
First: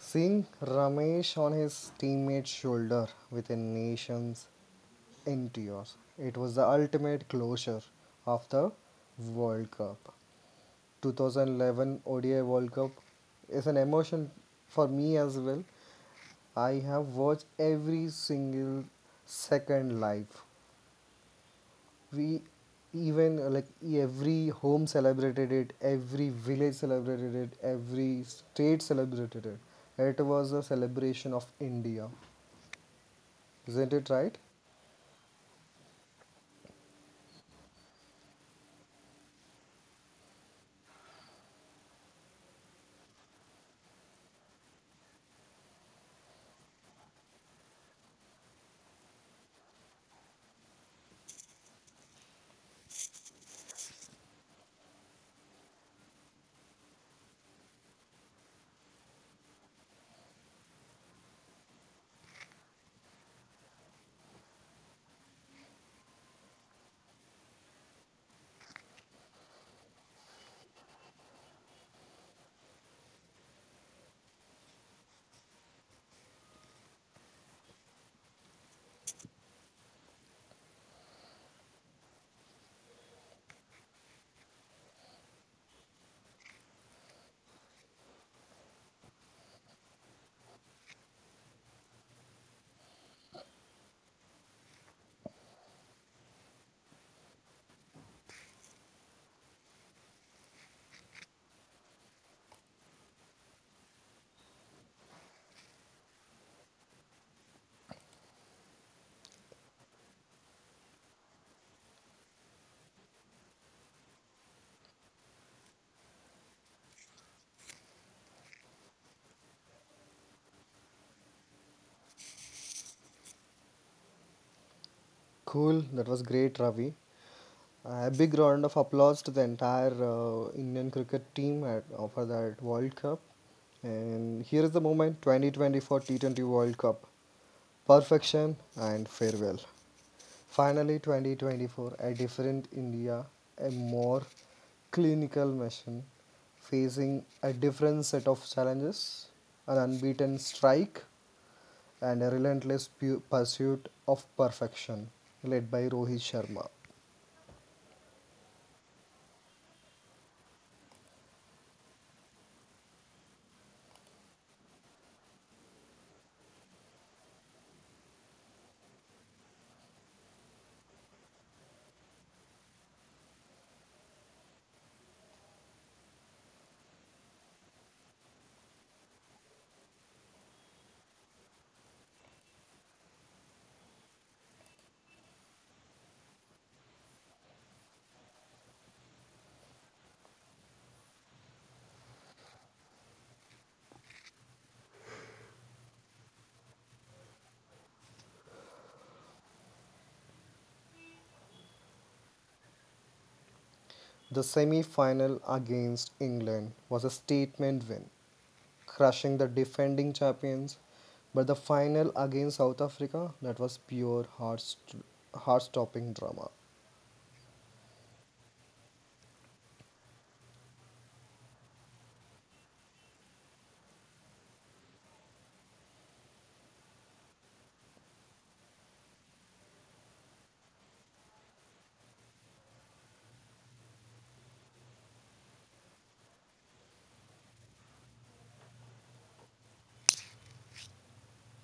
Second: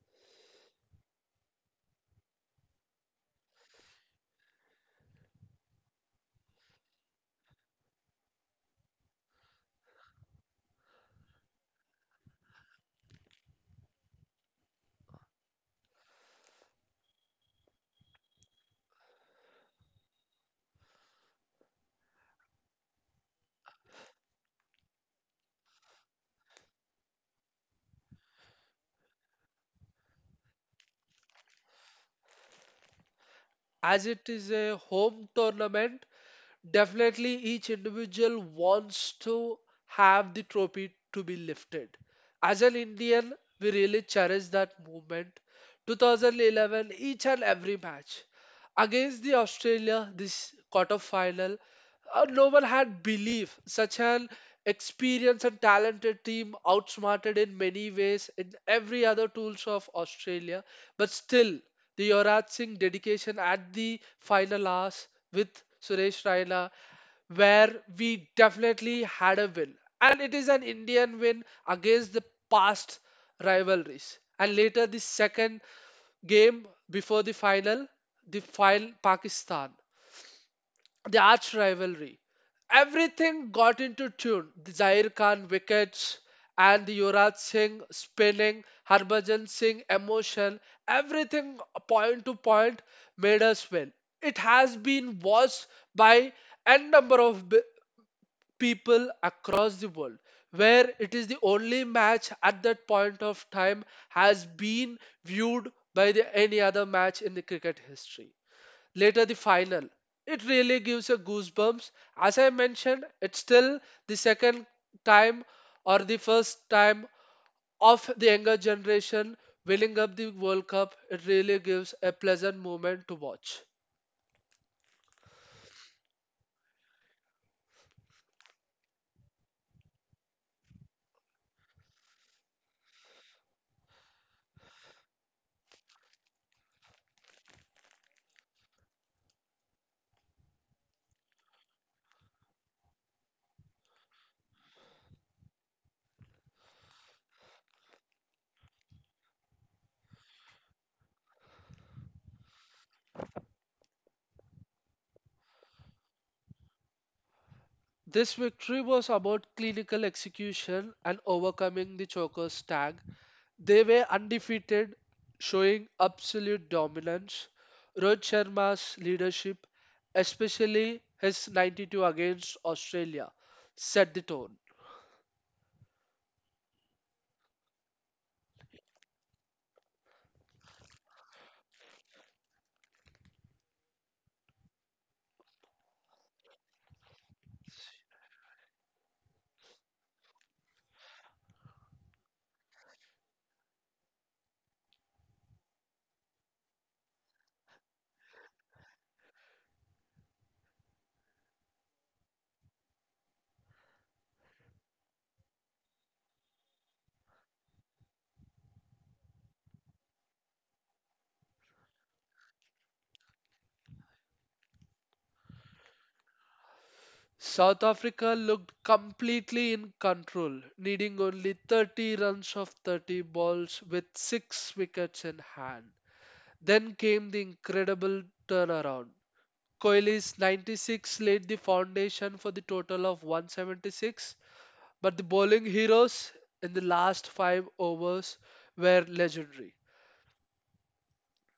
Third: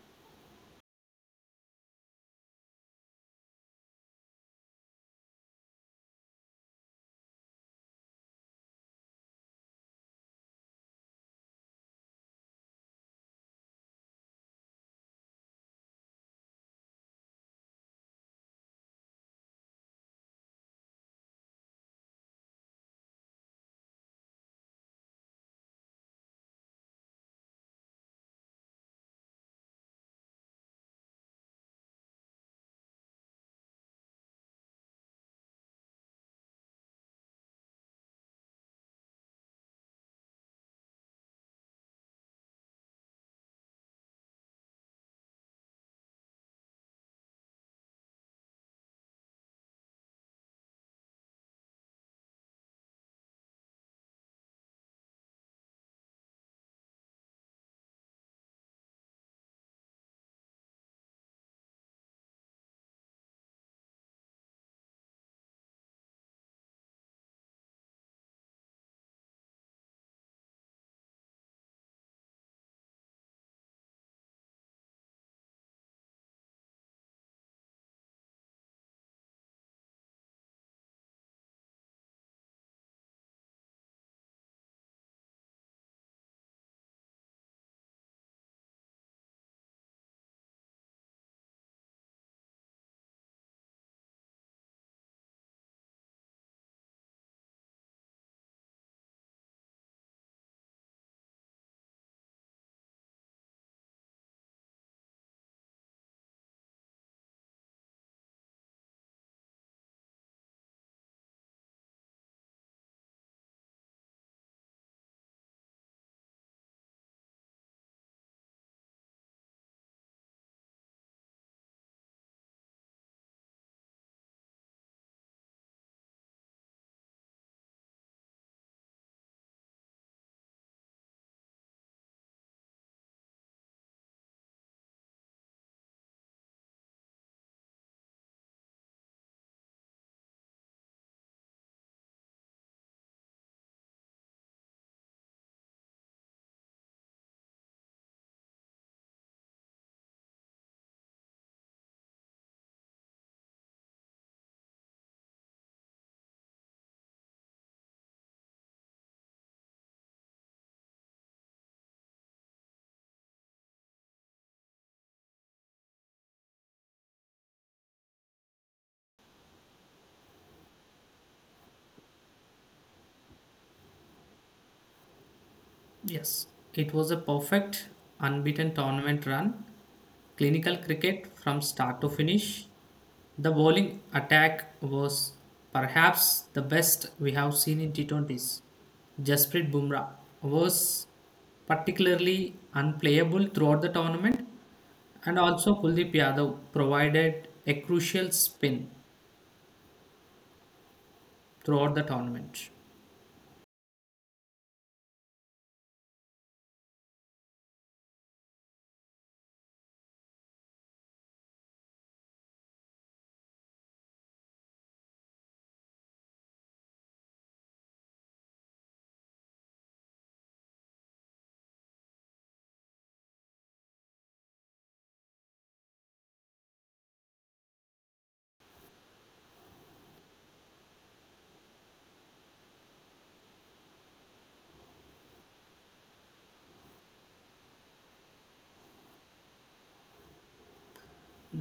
Speaker 1: Seeing Ramesh on his teammate's shoulder with a nation's in tears, it was the ultimate closure of the World Cup. 2011 ODI World Cup is an emotion for me as well. I have watched every single second live. We even, like, every home celebrated it, every village celebrated it, every state celebrated it. It was a celebration of India, isn't it
Speaker 3: As it
Speaker 1: right?
Speaker 3: is a home tournament, definitely each individual wants to have the trophy to be lifted. As an Indian, we really cherish that movement. 2011, each and every match against the Australia, this quarter final. No one had belief. Such an experienced and talented team outsmarted in many ways in every other tools of Australia. But still, the Yuvraj Singh dedication at the final hours with Suresh Raina, where we definitely had a win. And it is an Indian win against the past rivalries. And later, the second game before the final Pakistan, the arch rivalry. Everything got into tune. The Zair Khan wickets and the Yuvraj Singh spinning, Harbhajan Singh emotion, everything point to point made us win. It has been watched by n number of b- people across the world, where it is the only match at that point of time has been viewed by the, any other match in the cricket history. Later the final, it really gives a goosebumps. As I mentioned, it's still the second time or the first time of the younger generation winning up the world cup. It really gives a pleasant moment to watch.
Speaker 1: Cool, that was great, Ravi. A big round of applause to the entire Indian cricket team for that World Cup. And here is the moment, 2024 T20 World Cup. Perfection and farewell. Finally, 2024, a different India, a more clinical machine facing a different set of challenges, an unbeaten strike and a relentless pursuit of perfection led by Rohit Sharma.
Speaker 3: This victory was about clinical execution and overcoming the choker's tag. They were undefeated, showing absolute dominance. Rohit Sharma's leadership, especially his 92 against Australia, set the tone.
Speaker 2: Yes, it was a perfect unbeaten tournament run, clinical cricket from start to finish. The bowling attack was perhaps the best we have seen in T20s. Jasprit Bumrah was particularly unplayable throughout the tournament, and also Kuldeep Yadav provided a crucial spin throughout the tournament.
Speaker 1: The semi final against England was a statement win, crushing the defending champions, but the final against South Africa, that was pure heart stopping drama.
Speaker 3: South Africa looked completely in control, needing only 30 runs of 30 balls with 6 wickets in hand. Then came the incredible turnaround. Kohli's 96 laid the foundation for the total of 176, but the bowling heroes in the last 5 overs were legendary.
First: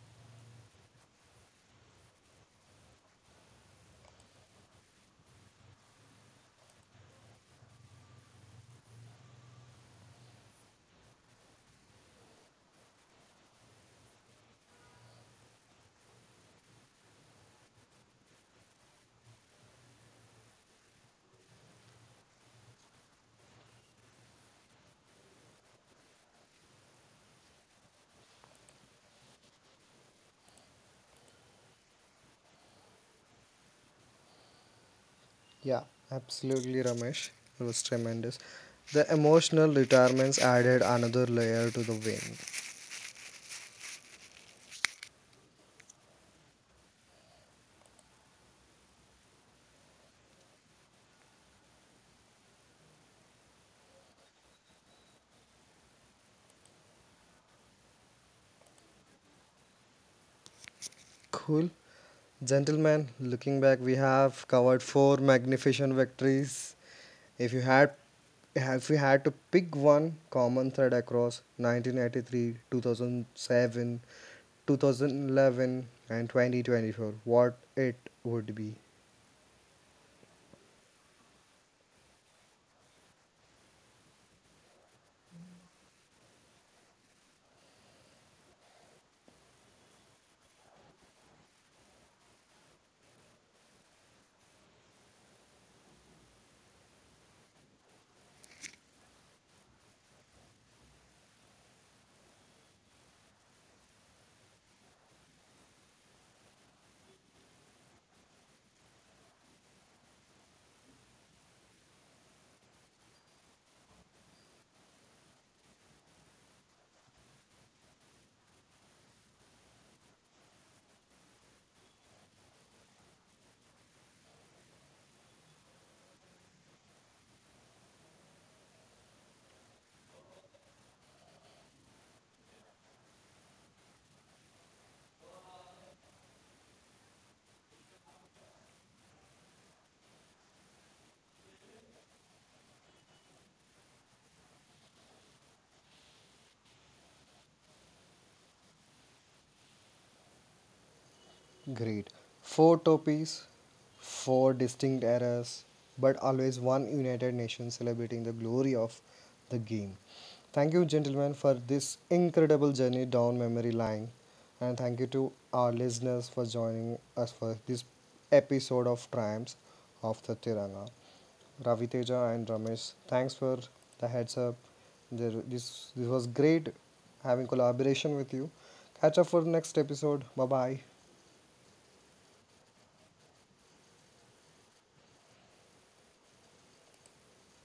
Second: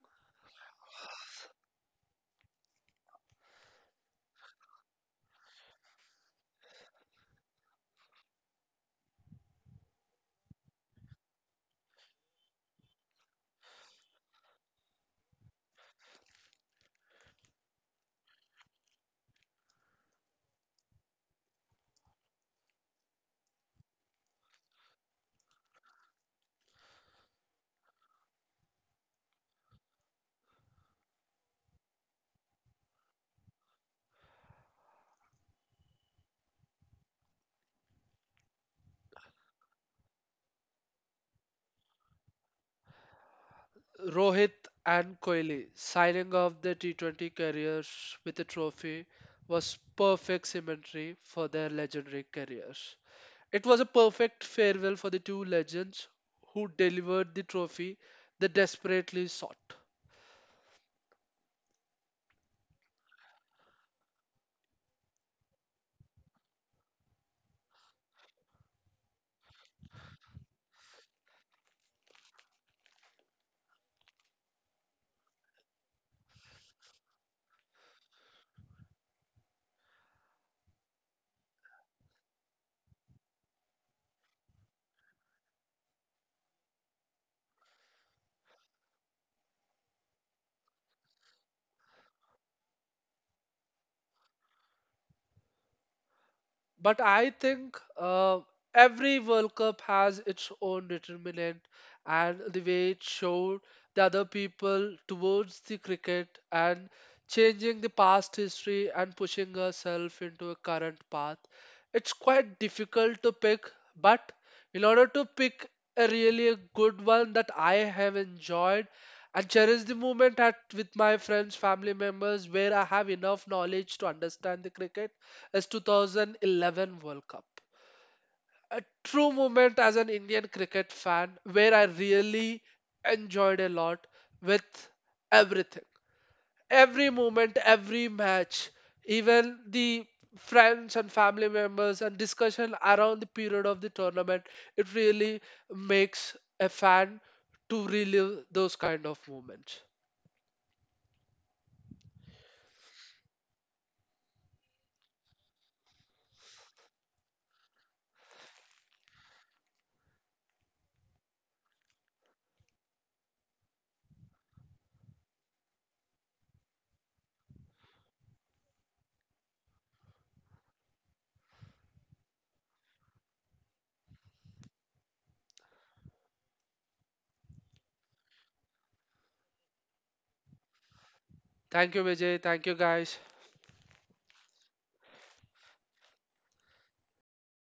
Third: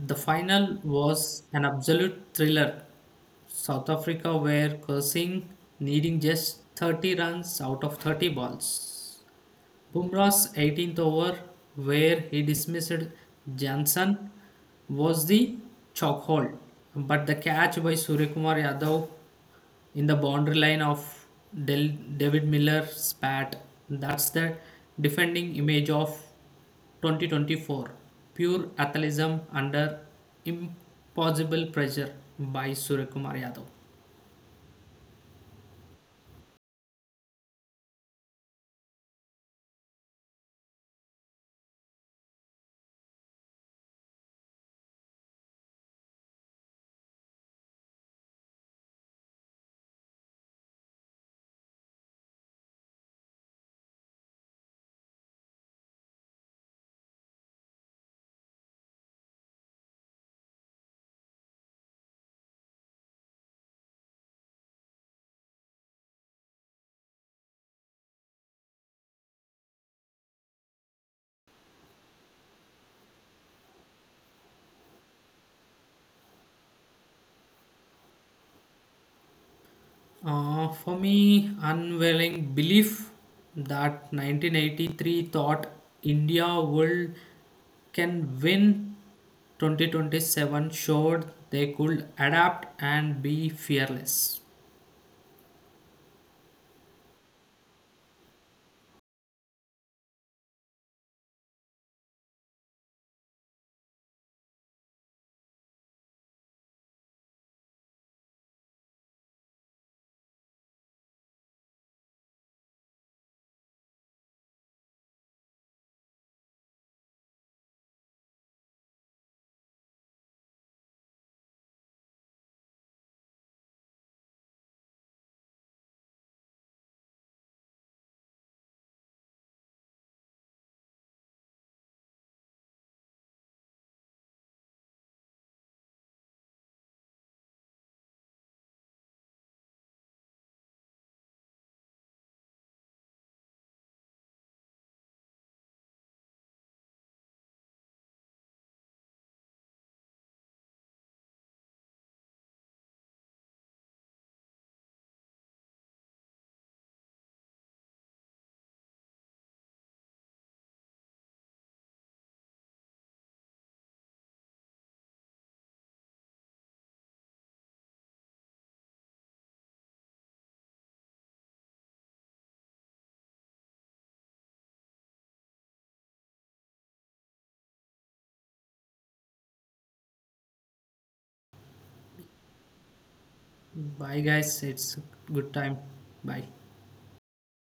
Speaker 2: The final was an absolute thriller. South Africa were cursing, needing just 30 runs out of 30 balls. Bumrah's 18th over, where he dismissed Jansen, was the chokehold, but the catch by Suryakumar Yadav in the boundary line of David Miller's bat, that's the defending image of 2024. Pure athleticism under impossible pressure by Suryakumar Yadav.
Speaker 1: Yeah, absolutely, Ramesh. It was tremendous. The emotional retirements added another layer to the win.
Speaker 3: Rohit and Kohli signing off their T20 careers with a trophy was perfect symmetry for their legendary careers. It was a perfect farewell for the two legends who delivered the trophy they desperately sought.
Speaker 1: Cool. Gentlemen, looking back, we have covered four magnificent victories. If you had if we had to pick one common thread across 1993, 2007, 2011, and 2024, what it would be?
Speaker 2: For me, unwelling belief that 1983 thought India would can win. 2027 showed they could adapt and be fearless.
Speaker 3: But I think every World Cup has its own determinant and the way it showed the other people towards the cricket and changing the past history and pushing herself into a current path. It's quite difficult to pick, but in order to pick a really a good one that I have enjoyed and cherish the moment at with my friends, family members, where I have enough knowledge to understand the cricket is 2011 World Cup. A true moment as an Indian cricket fan, where I really enjoyed a lot with everything. Every moment, every match, even the friends and family members and discussion around the period of the tournament, it really makes a fan to relive those kind of moments.
Speaker 1: Great. Four topics, four distinct eras, but always one United Nations celebrating the glory of the game. Thank you, gentlemen, for this incredible journey down memory line. And thank you to our listeners for joining us for this episode of Triumphs of the Tiranga. Ravi Teja and Ramesh, thanks for the heads up. There, this was great having collaboration with you. Catch up for next episode. Bye bye.
Speaker 3: Thank you, Vijay. Thank you, guys.
Speaker 2: Bye, guys. It's good time. Bye.